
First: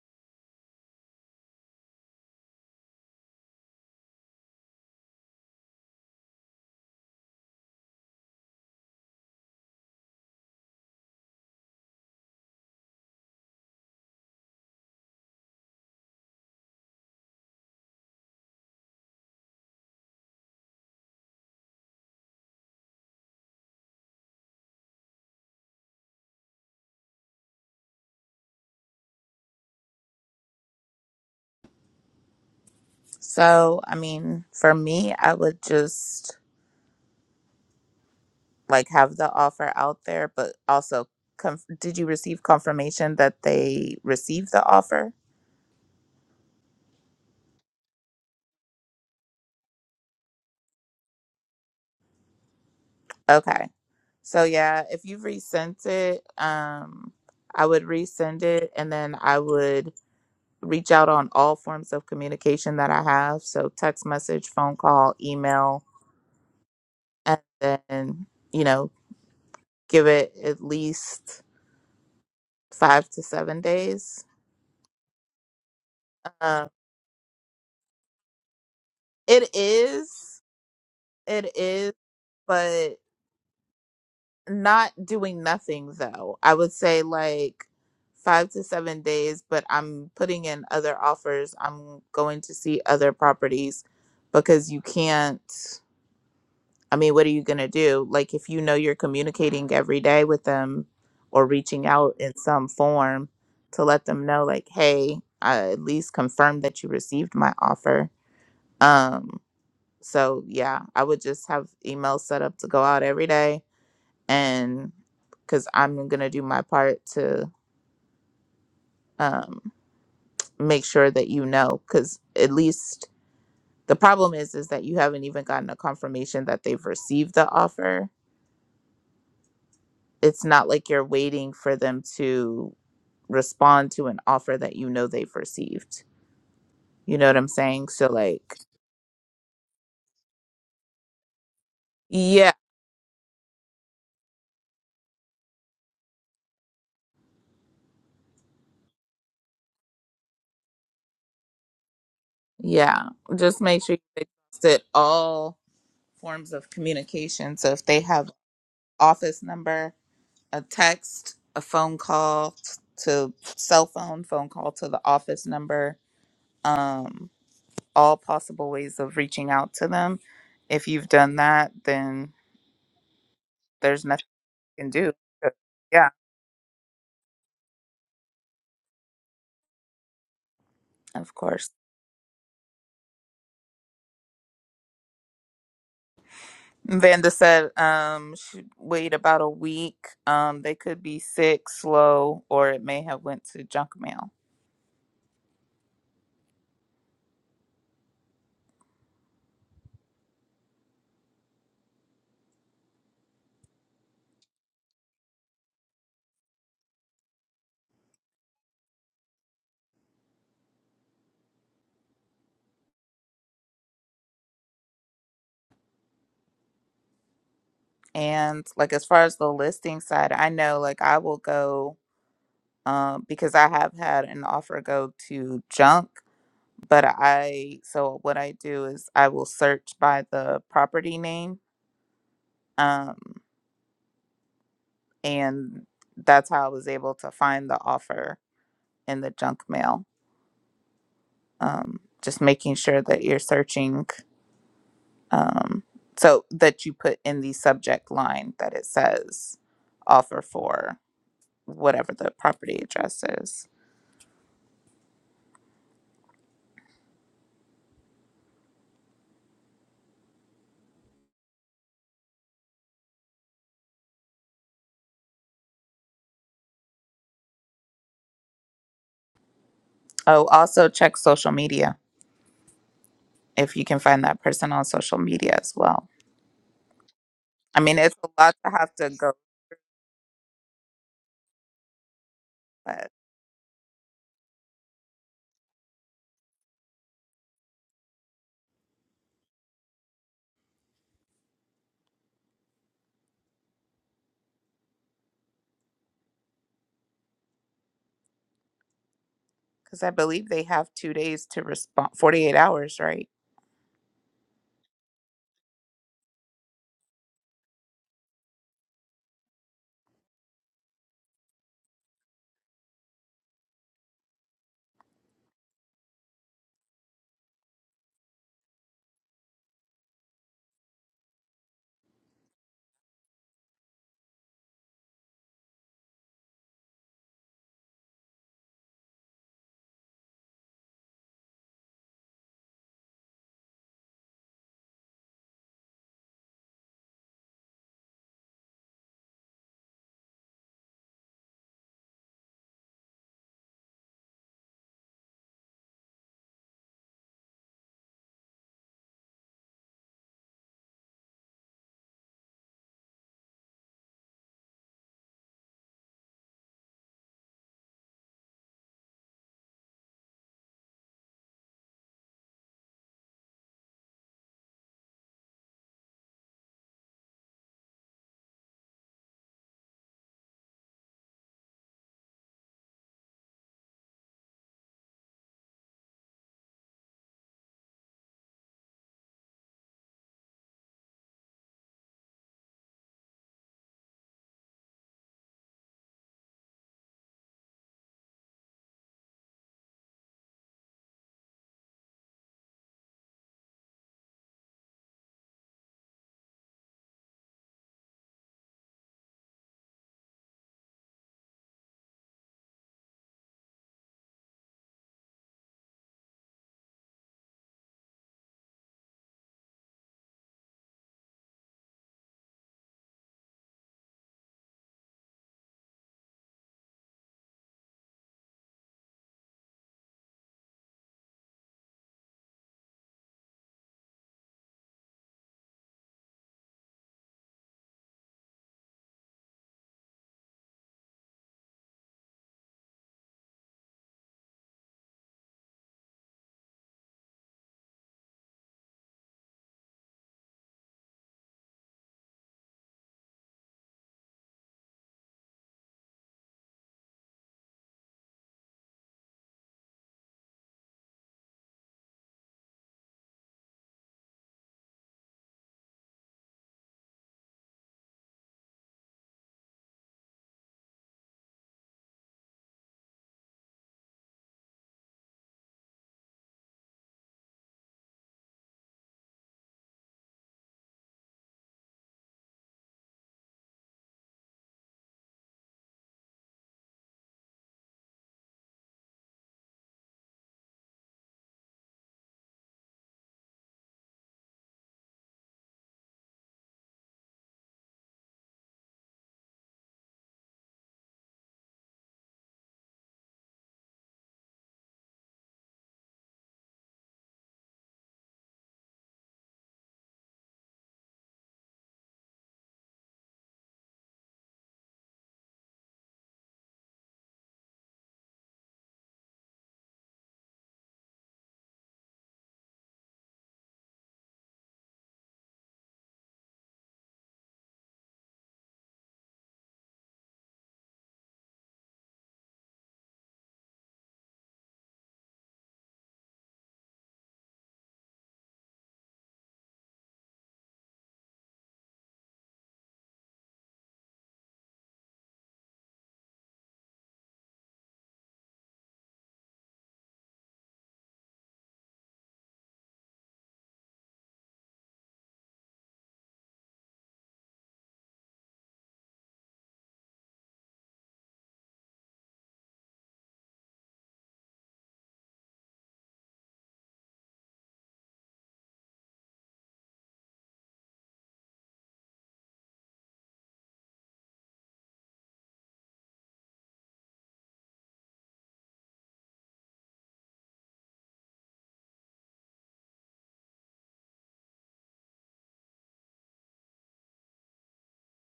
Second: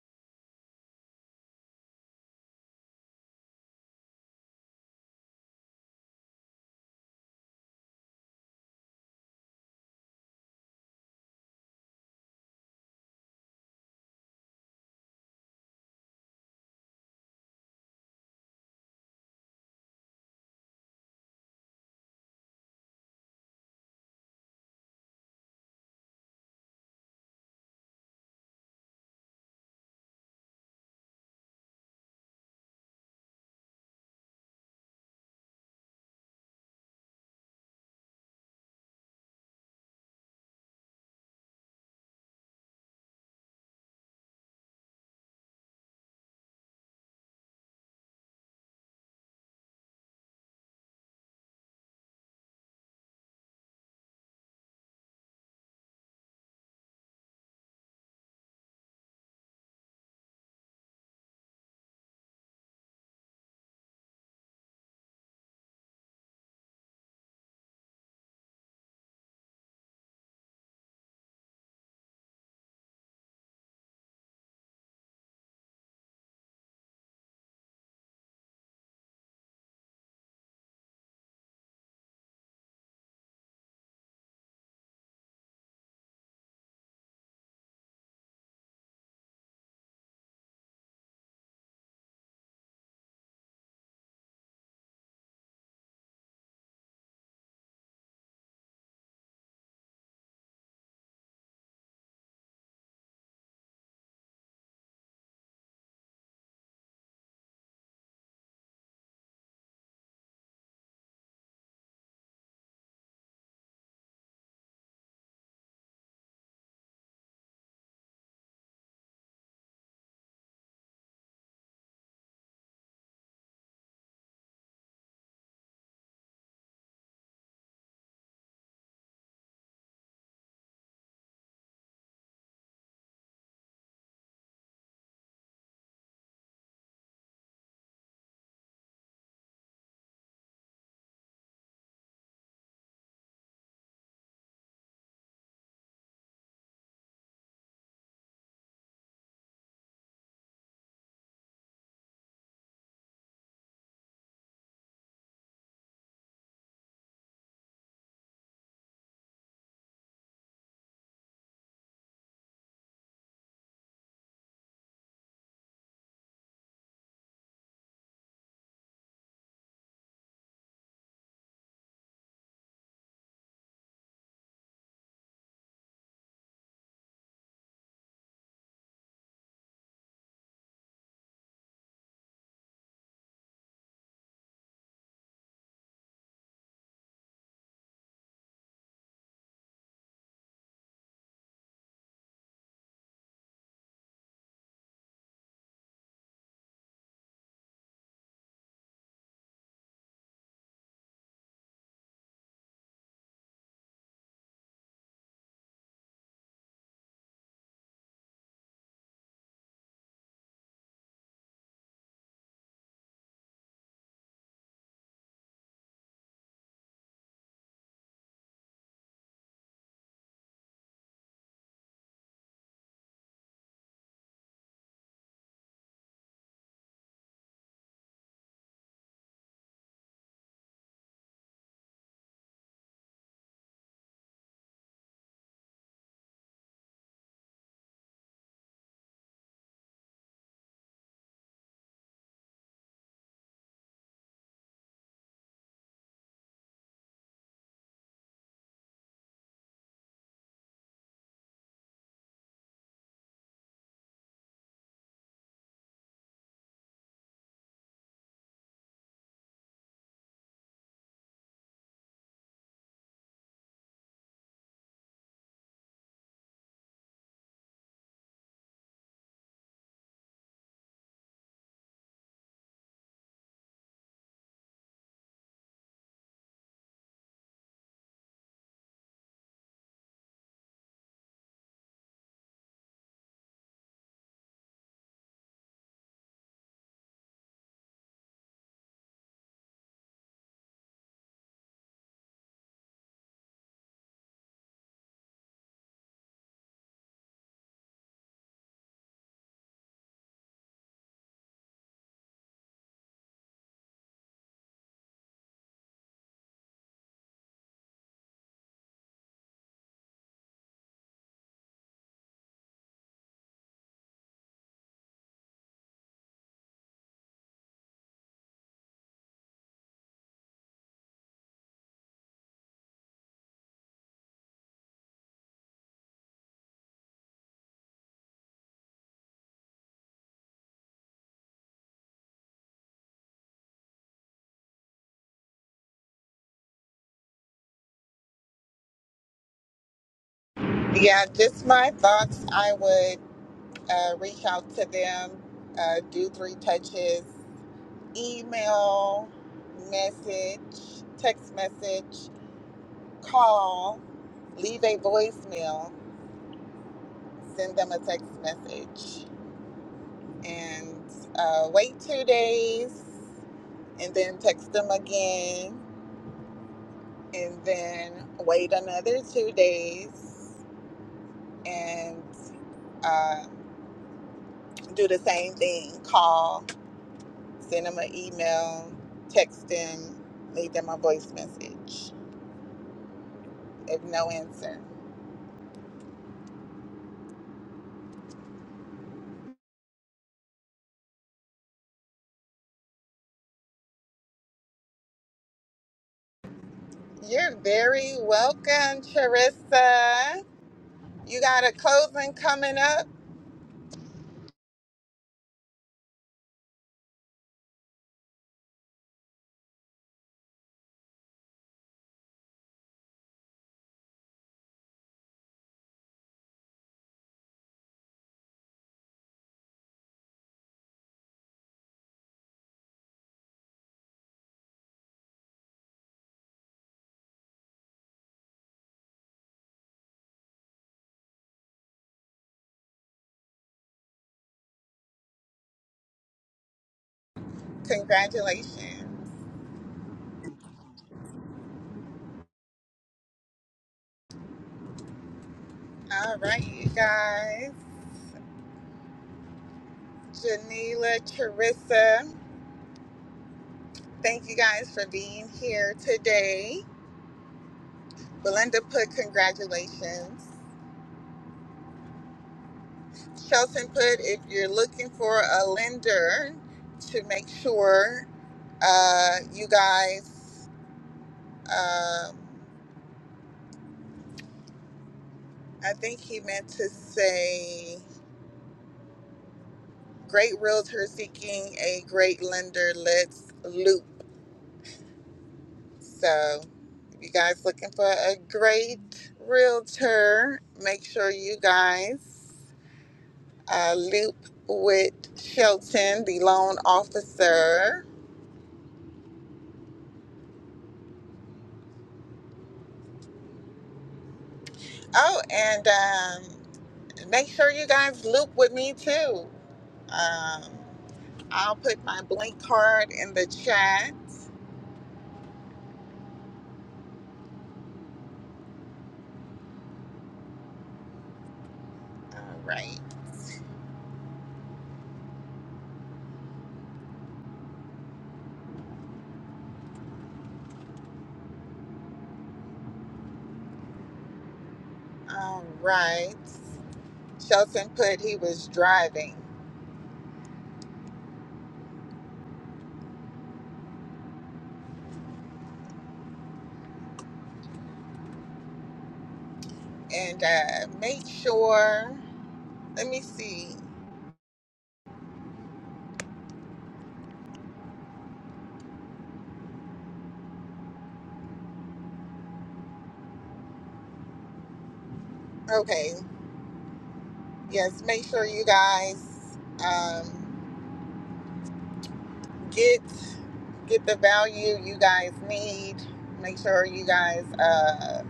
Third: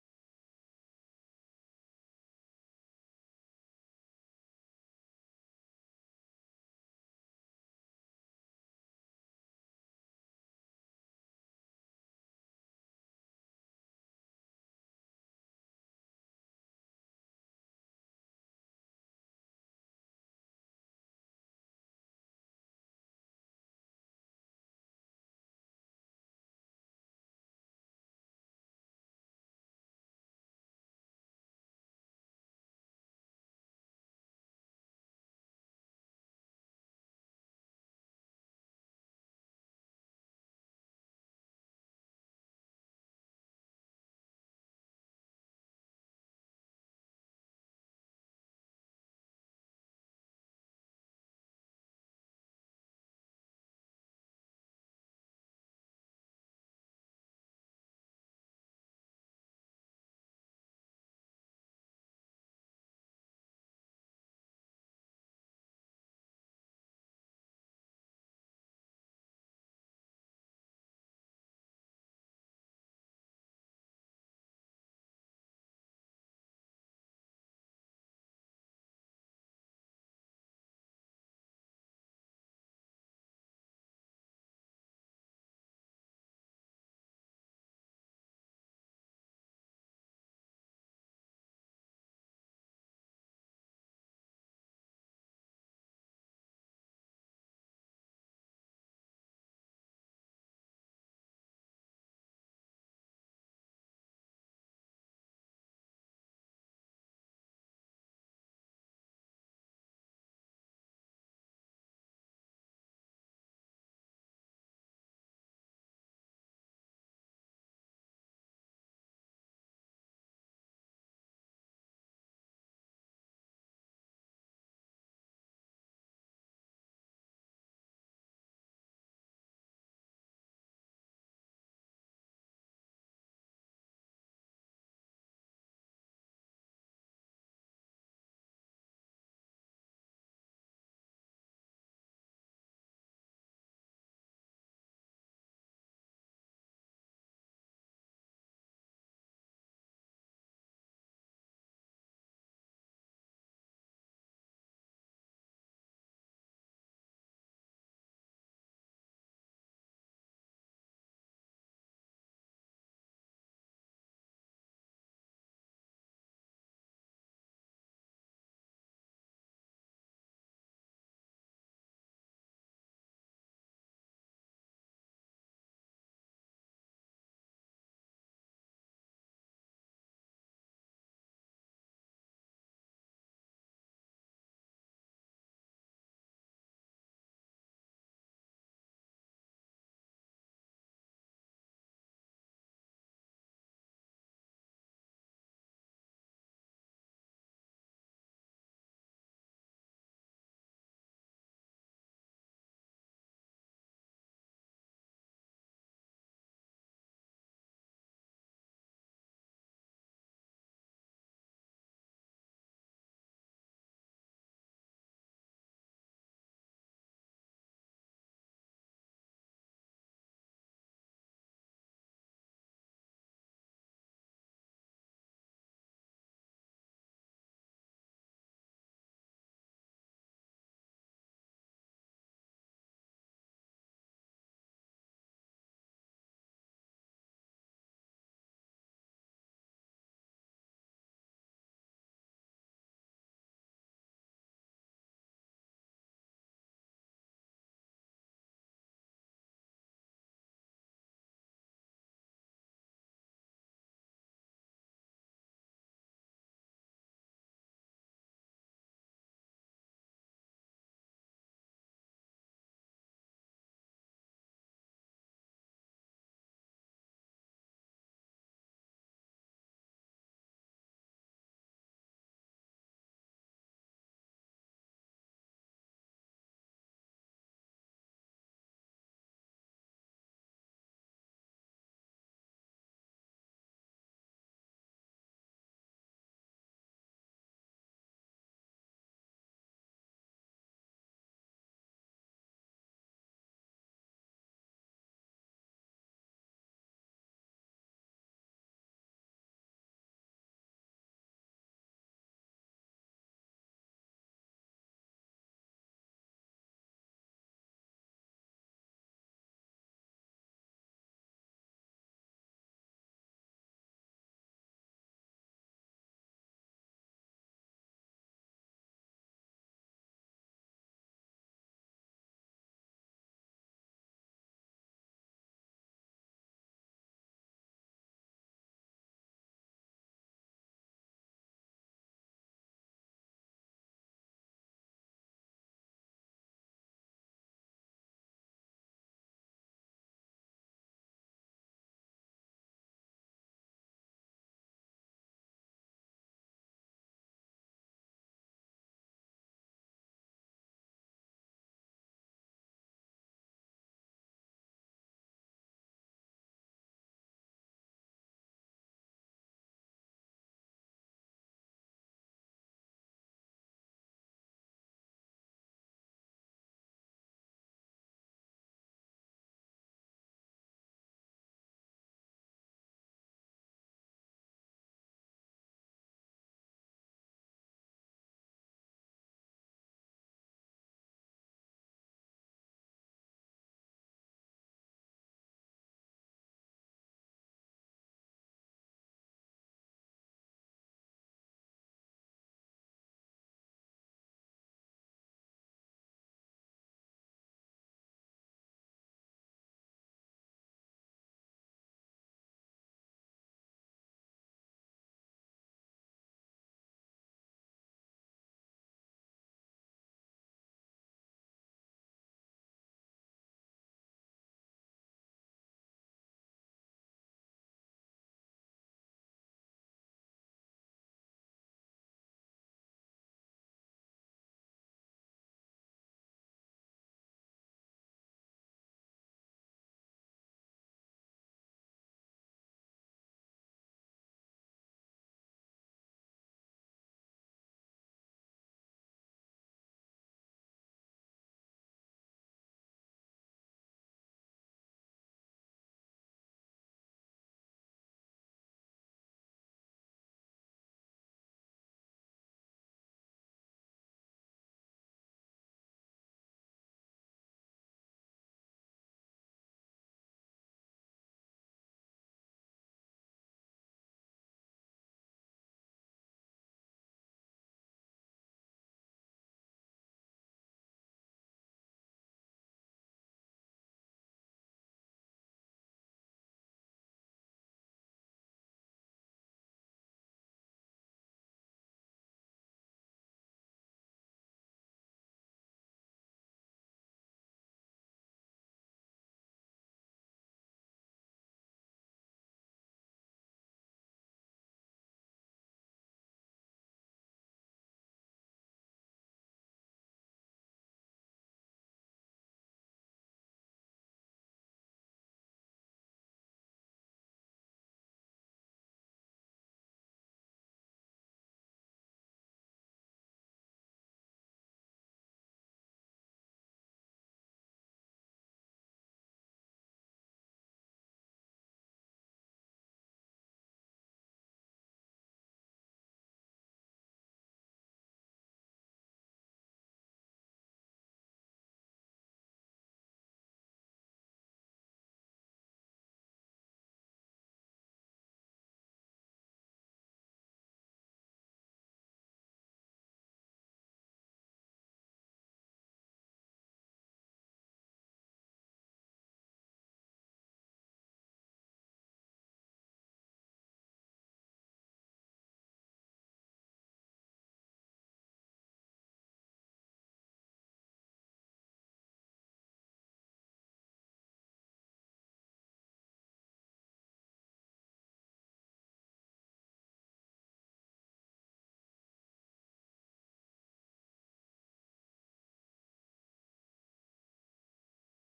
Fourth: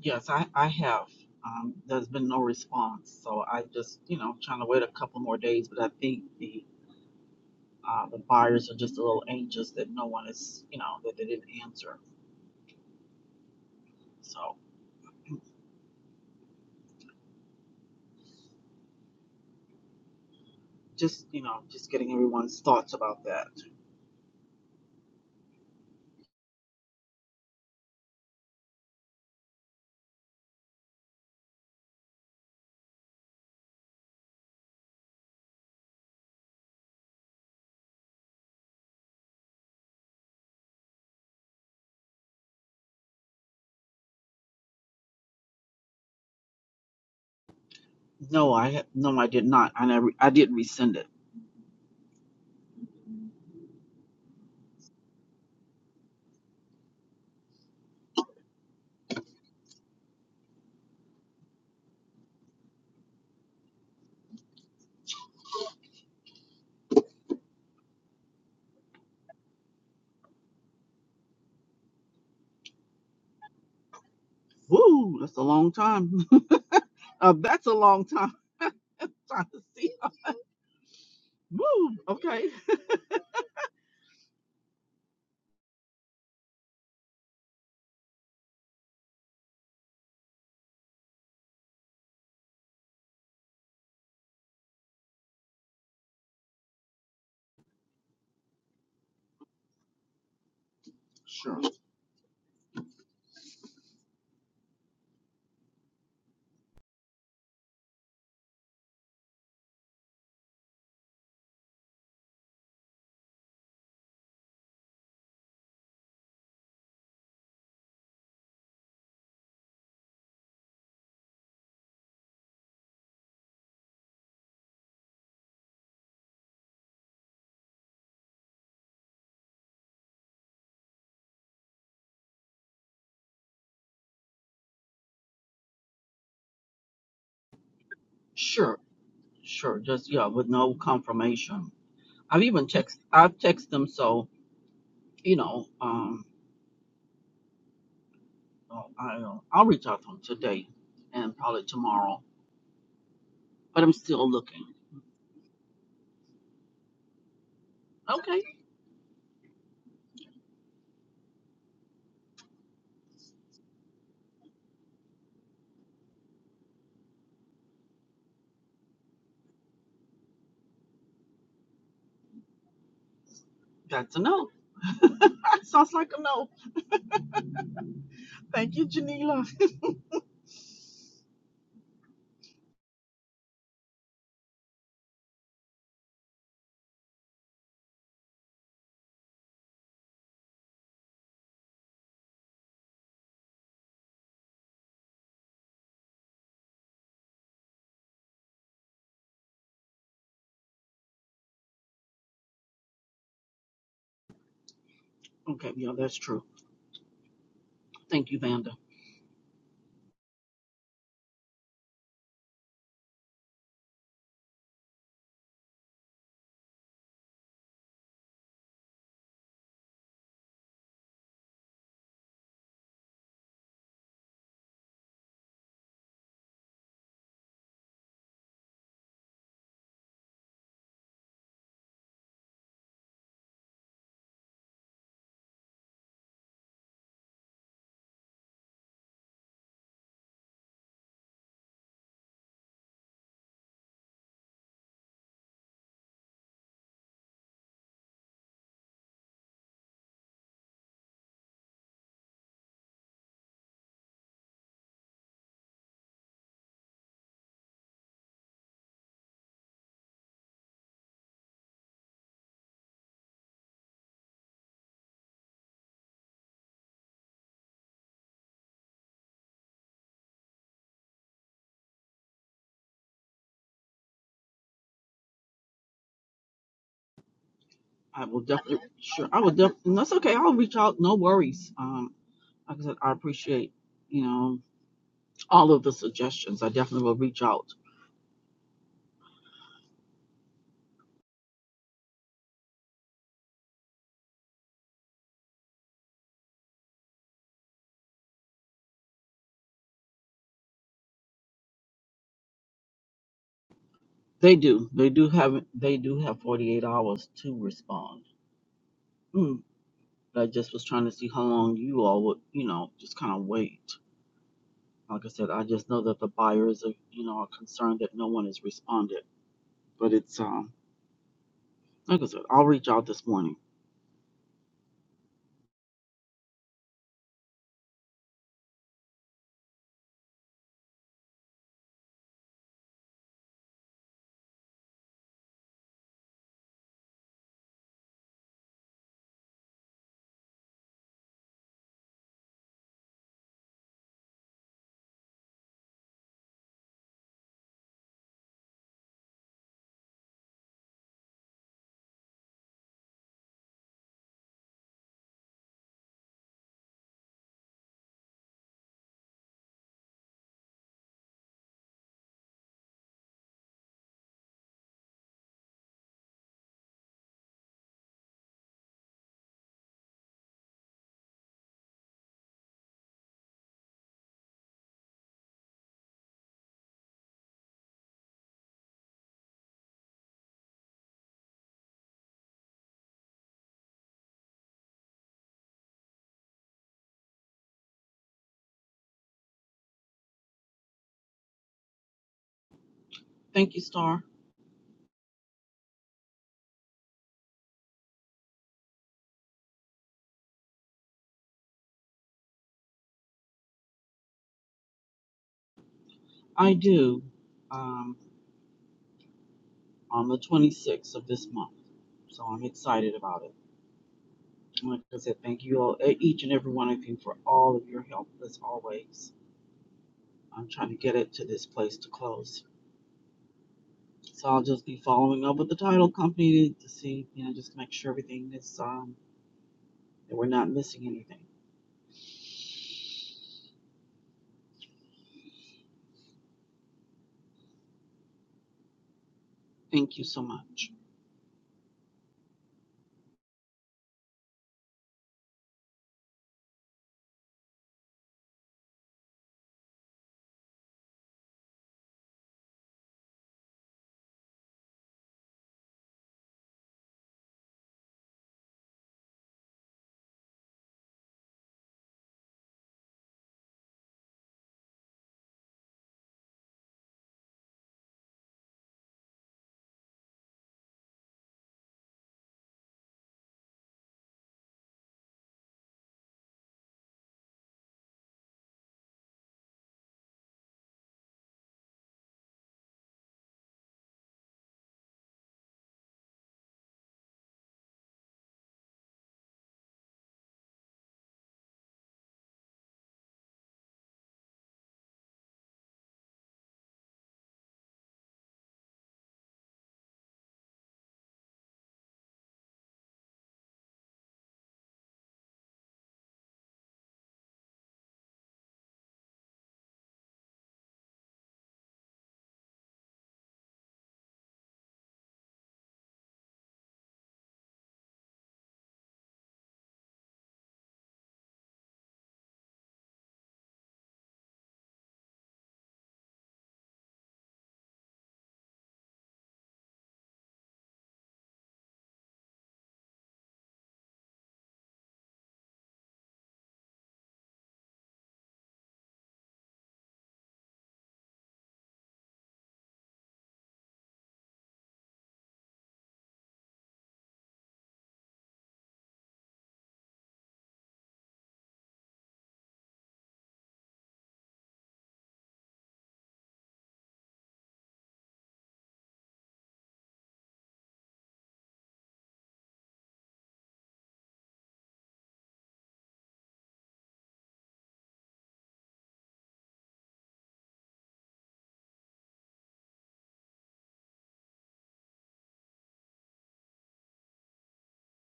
Speaker 2: Yes, I, I have. Um, there's been no response, so I just, you know, trying to wait a couple more days. But I think the uh, the buyers are just a little anxious that no one is, you know, that they didn't answer. So just, you know, just getting everyone's thoughts about that.
Speaker 3: So, I mean, for me, I would just like have the offer out there, but also, conf- did you receive confirmation that they received the offer?
Speaker 2: No, I ha- no, I did not. I never, I didn't resend it.
Speaker 3: Okay. So, yeah, if you've resent it, um, I would resend it and then I would reach out on all forms of communication that I have. So, text message, phone call, email, and then, you know, give it at least five to seven days.
Speaker 2: Woo, that's a long time. [LAUGHS]
Speaker 3: Uh,
Speaker 2: Uh, that's a long time, [LAUGHS] time
Speaker 3: it
Speaker 2: to see.
Speaker 3: is. It is,
Speaker 2: Woo, okay.
Speaker 3: but not doing nothing though. I would say like five to seven days, but I'm putting in other offers. I'm going to see other properties because you can't. I mean, what are you going to do? Like, if you know you're communicating every day with them or
Speaker 2: Sure,
Speaker 3: reaching out in some form to let them know, like, hey, I at least confirm that you received my offer. Um, so yeah, I would just have emails set up to go out every day and because I'm gonna do my part to um, make sure that you know. Because at least the problem is is that you haven't even gotten a confirmation that they've received the offer. It's not like you're waiting for them to respond to an offer that you know they've received. You know what I'm saying? So like,
Speaker 2: sure, sure. Just yeah, with no confirmation. I've
Speaker 3: yeah,
Speaker 2: even text. I've texted them, so you know, um, I'll, I'll reach out to them today and probably tomorrow.
Speaker 3: yeah. Just
Speaker 2: But
Speaker 3: make
Speaker 2: I'm
Speaker 3: sure you
Speaker 2: still looking.
Speaker 3: exhausted all forms of communication. So if they have
Speaker 2: Okay,
Speaker 3: office number, a text, a phone call to cell phone, phone call to the office number, um, all possible ways of reaching out to them. If you've done that, then there's
Speaker 2: that's a
Speaker 3: nothing
Speaker 2: no.
Speaker 3: you can do. Uh,
Speaker 2: [LAUGHS] Sounds
Speaker 3: Yeah,
Speaker 2: like a no. Thank you, Janila. [LAUGHS]
Speaker 3: of course. Vanda said, um, should wait about a week. Um, they could be sick, slow, or it may have went to junk mail.
Speaker 2: Okay, yeah, that's true. Thank you, Vanda.
Speaker 3: And like as far as the listing side, I know like I will go um because I have had an offer go to junk but I so what I do is I will search by the property name, um, and that's how I was able to find the offer in the junk mail. Um, just making sure that you're searching, um, so that you put in the subject line that it says offer for whatever the property address is. Oh, also check social media if you can find that person on social media as well. I mean, it's
Speaker 2: I will
Speaker 3: a lot to
Speaker 2: definitely,
Speaker 3: have to
Speaker 2: sure,
Speaker 3: go,
Speaker 2: I will definitely, that's okay. I'll reach out. No worries. Um. Like I said,
Speaker 3: but
Speaker 2: I appreciate, you know, all of the suggestions. I definitely will reach out.
Speaker 3: Because I believe they have two days to respond, 48 hours, right?
Speaker 2: They do. They do have they do have 48 hours to respond. Mm. But I just was trying to see how long you all would, you know, just kind of wait. Like I said, I just know that the buyers are, you know, are concerned that no one has responded. But it's um like I said, I'll reach out this morning.
Speaker 1: Yeah, just my thoughts. I would uh, reach out to them, uh, do three touches, email, message, text message, call, leave a voicemail, send them a text message, and uh, wait two days and then text them again, and then wait another two days and uh, do the same thing. Call, send them an email, text them, leave them a voice message. If no answer,
Speaker 2: Thank you, Star.
Speaker 1: you're very welcome, Charissa. You got a closing coming up.
Speaker 2: I do um on the 26th of this month. So I'm excited about it. Like I said, thank you all, e- each and every one of you, for all of your help as always. I'm trying to get it to this place to close. So I'll just be following up with the title company to see, you know, just make sure everything is, um, that we're not missing anything.
Speaker 1: Congratulations.
Speaker 2: Thank you so much.
Speaker 1: All right, you guys. Janila, Charissa. Thank you guys for being here today. Belinda put congratulations. Shelton put if you're looking for a lender to make sure uh, you guys, um, I think he meant to say great realtor seeking a great lender, let's loop. So if you guys looking for a great realtor, make sure you guys uh, Loop with Shelton, the loan officer. Oh, and um, make sure you guys loop with me too. Um, I'll put my blink card in the chat. All right. All right. Shelton put he was driving. And uh, make sure, let me see. Okay. Yes, make sure you guys. um, get get the value you guys need. Make sure you guys uh,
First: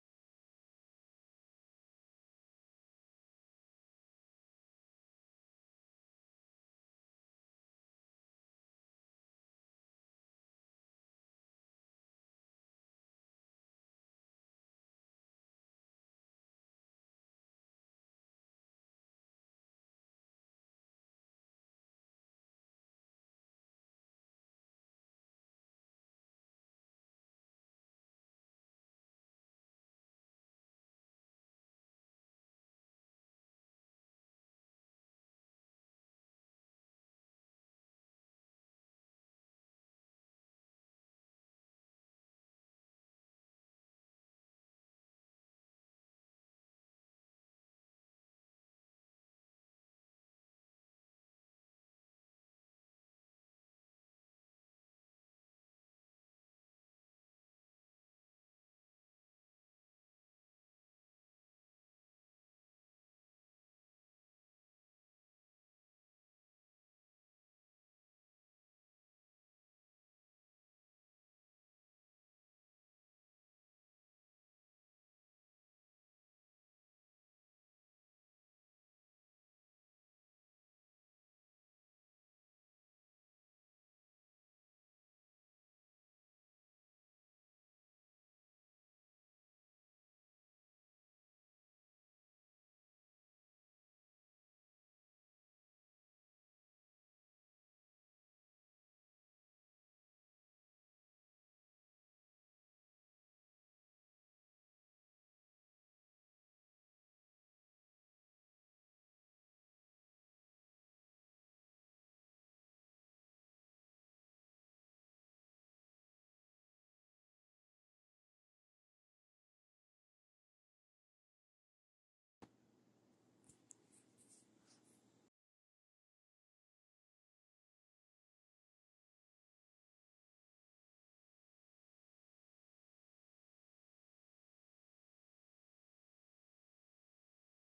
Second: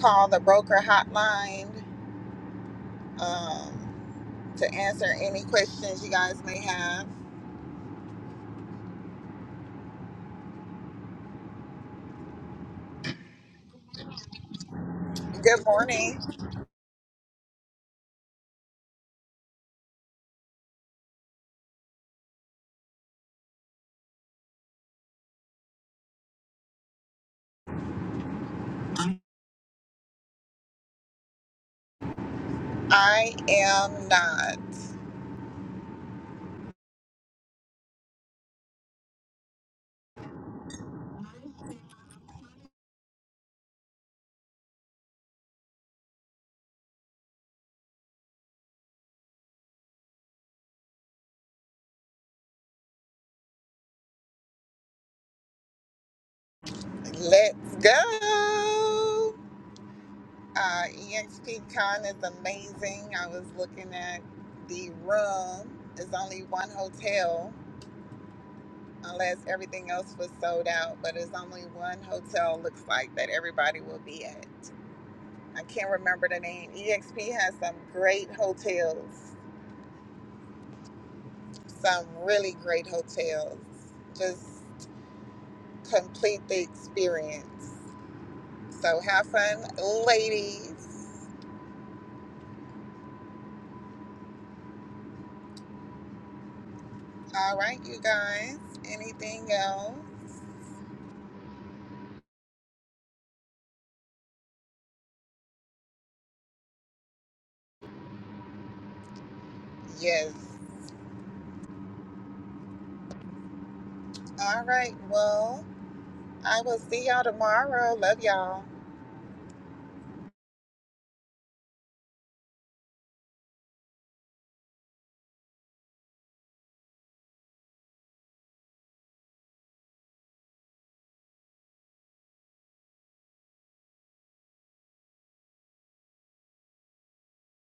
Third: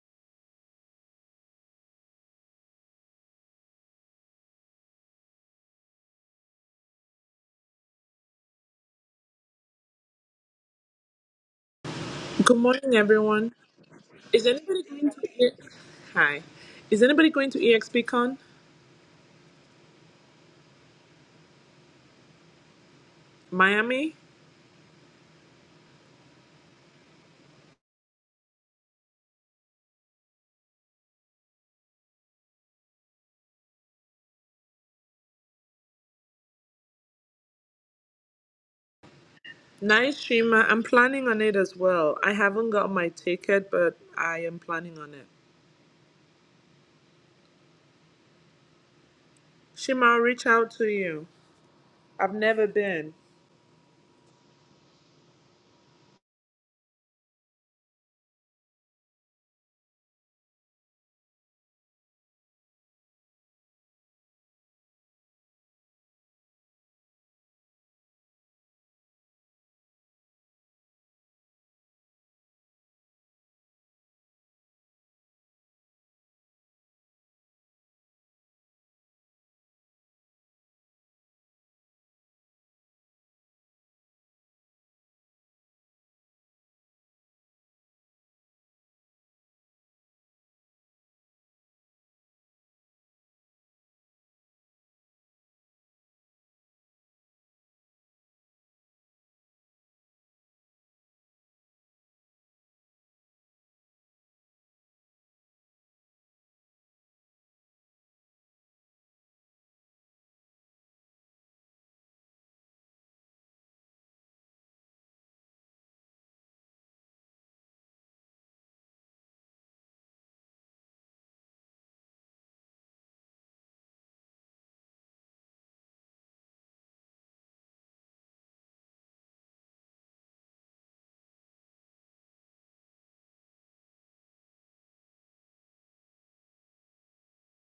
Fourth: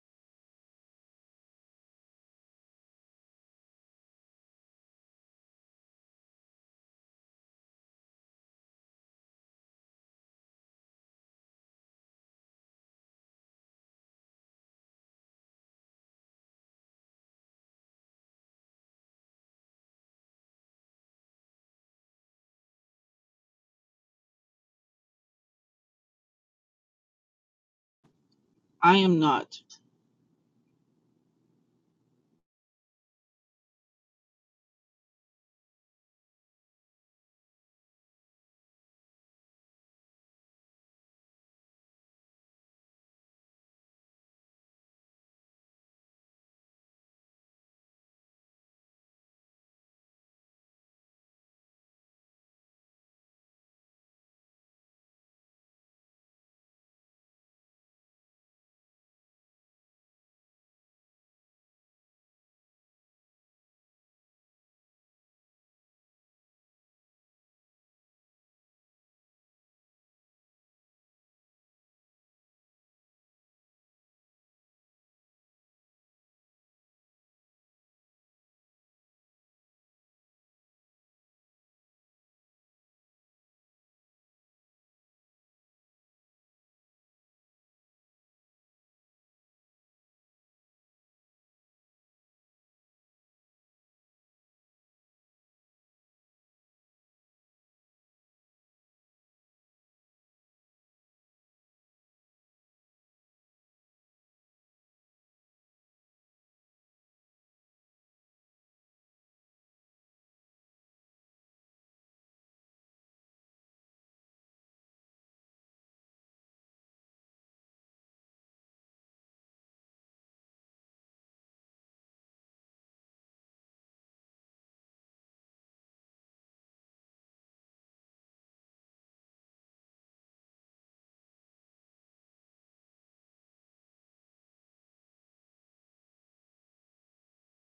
Speaker 1: call the broker hotline um, to answer any questions you guys may have.
Speaker 4: Good morning, everyone. Is anybody going to E-
Speaker 1: Good morning.
Speaker 4: Hi. Is anybody going to EXPCon Miami?
Speaker 2: I am not
Speaker 1: I am not.
Speaker 4: Nice, Shima. I'm planning on it as well. I haven't got my ticket, but I am planning on it. Shima, I'll reach out to you. I've never been.
Speaker 1: Let's go. Uh, EXPCon is amazing. I was looking at the room. There's only one hotel unless everything else was sold out, but it's only one hotel looks like that everybody will be at. I can't remember the name. EXP has some great hotels, some really great hotels. Just complete the experience. So have fun, ladies. All right, you guys. Anything else? Yes. All right, well, I will see y'all tomorrow. Love y'all.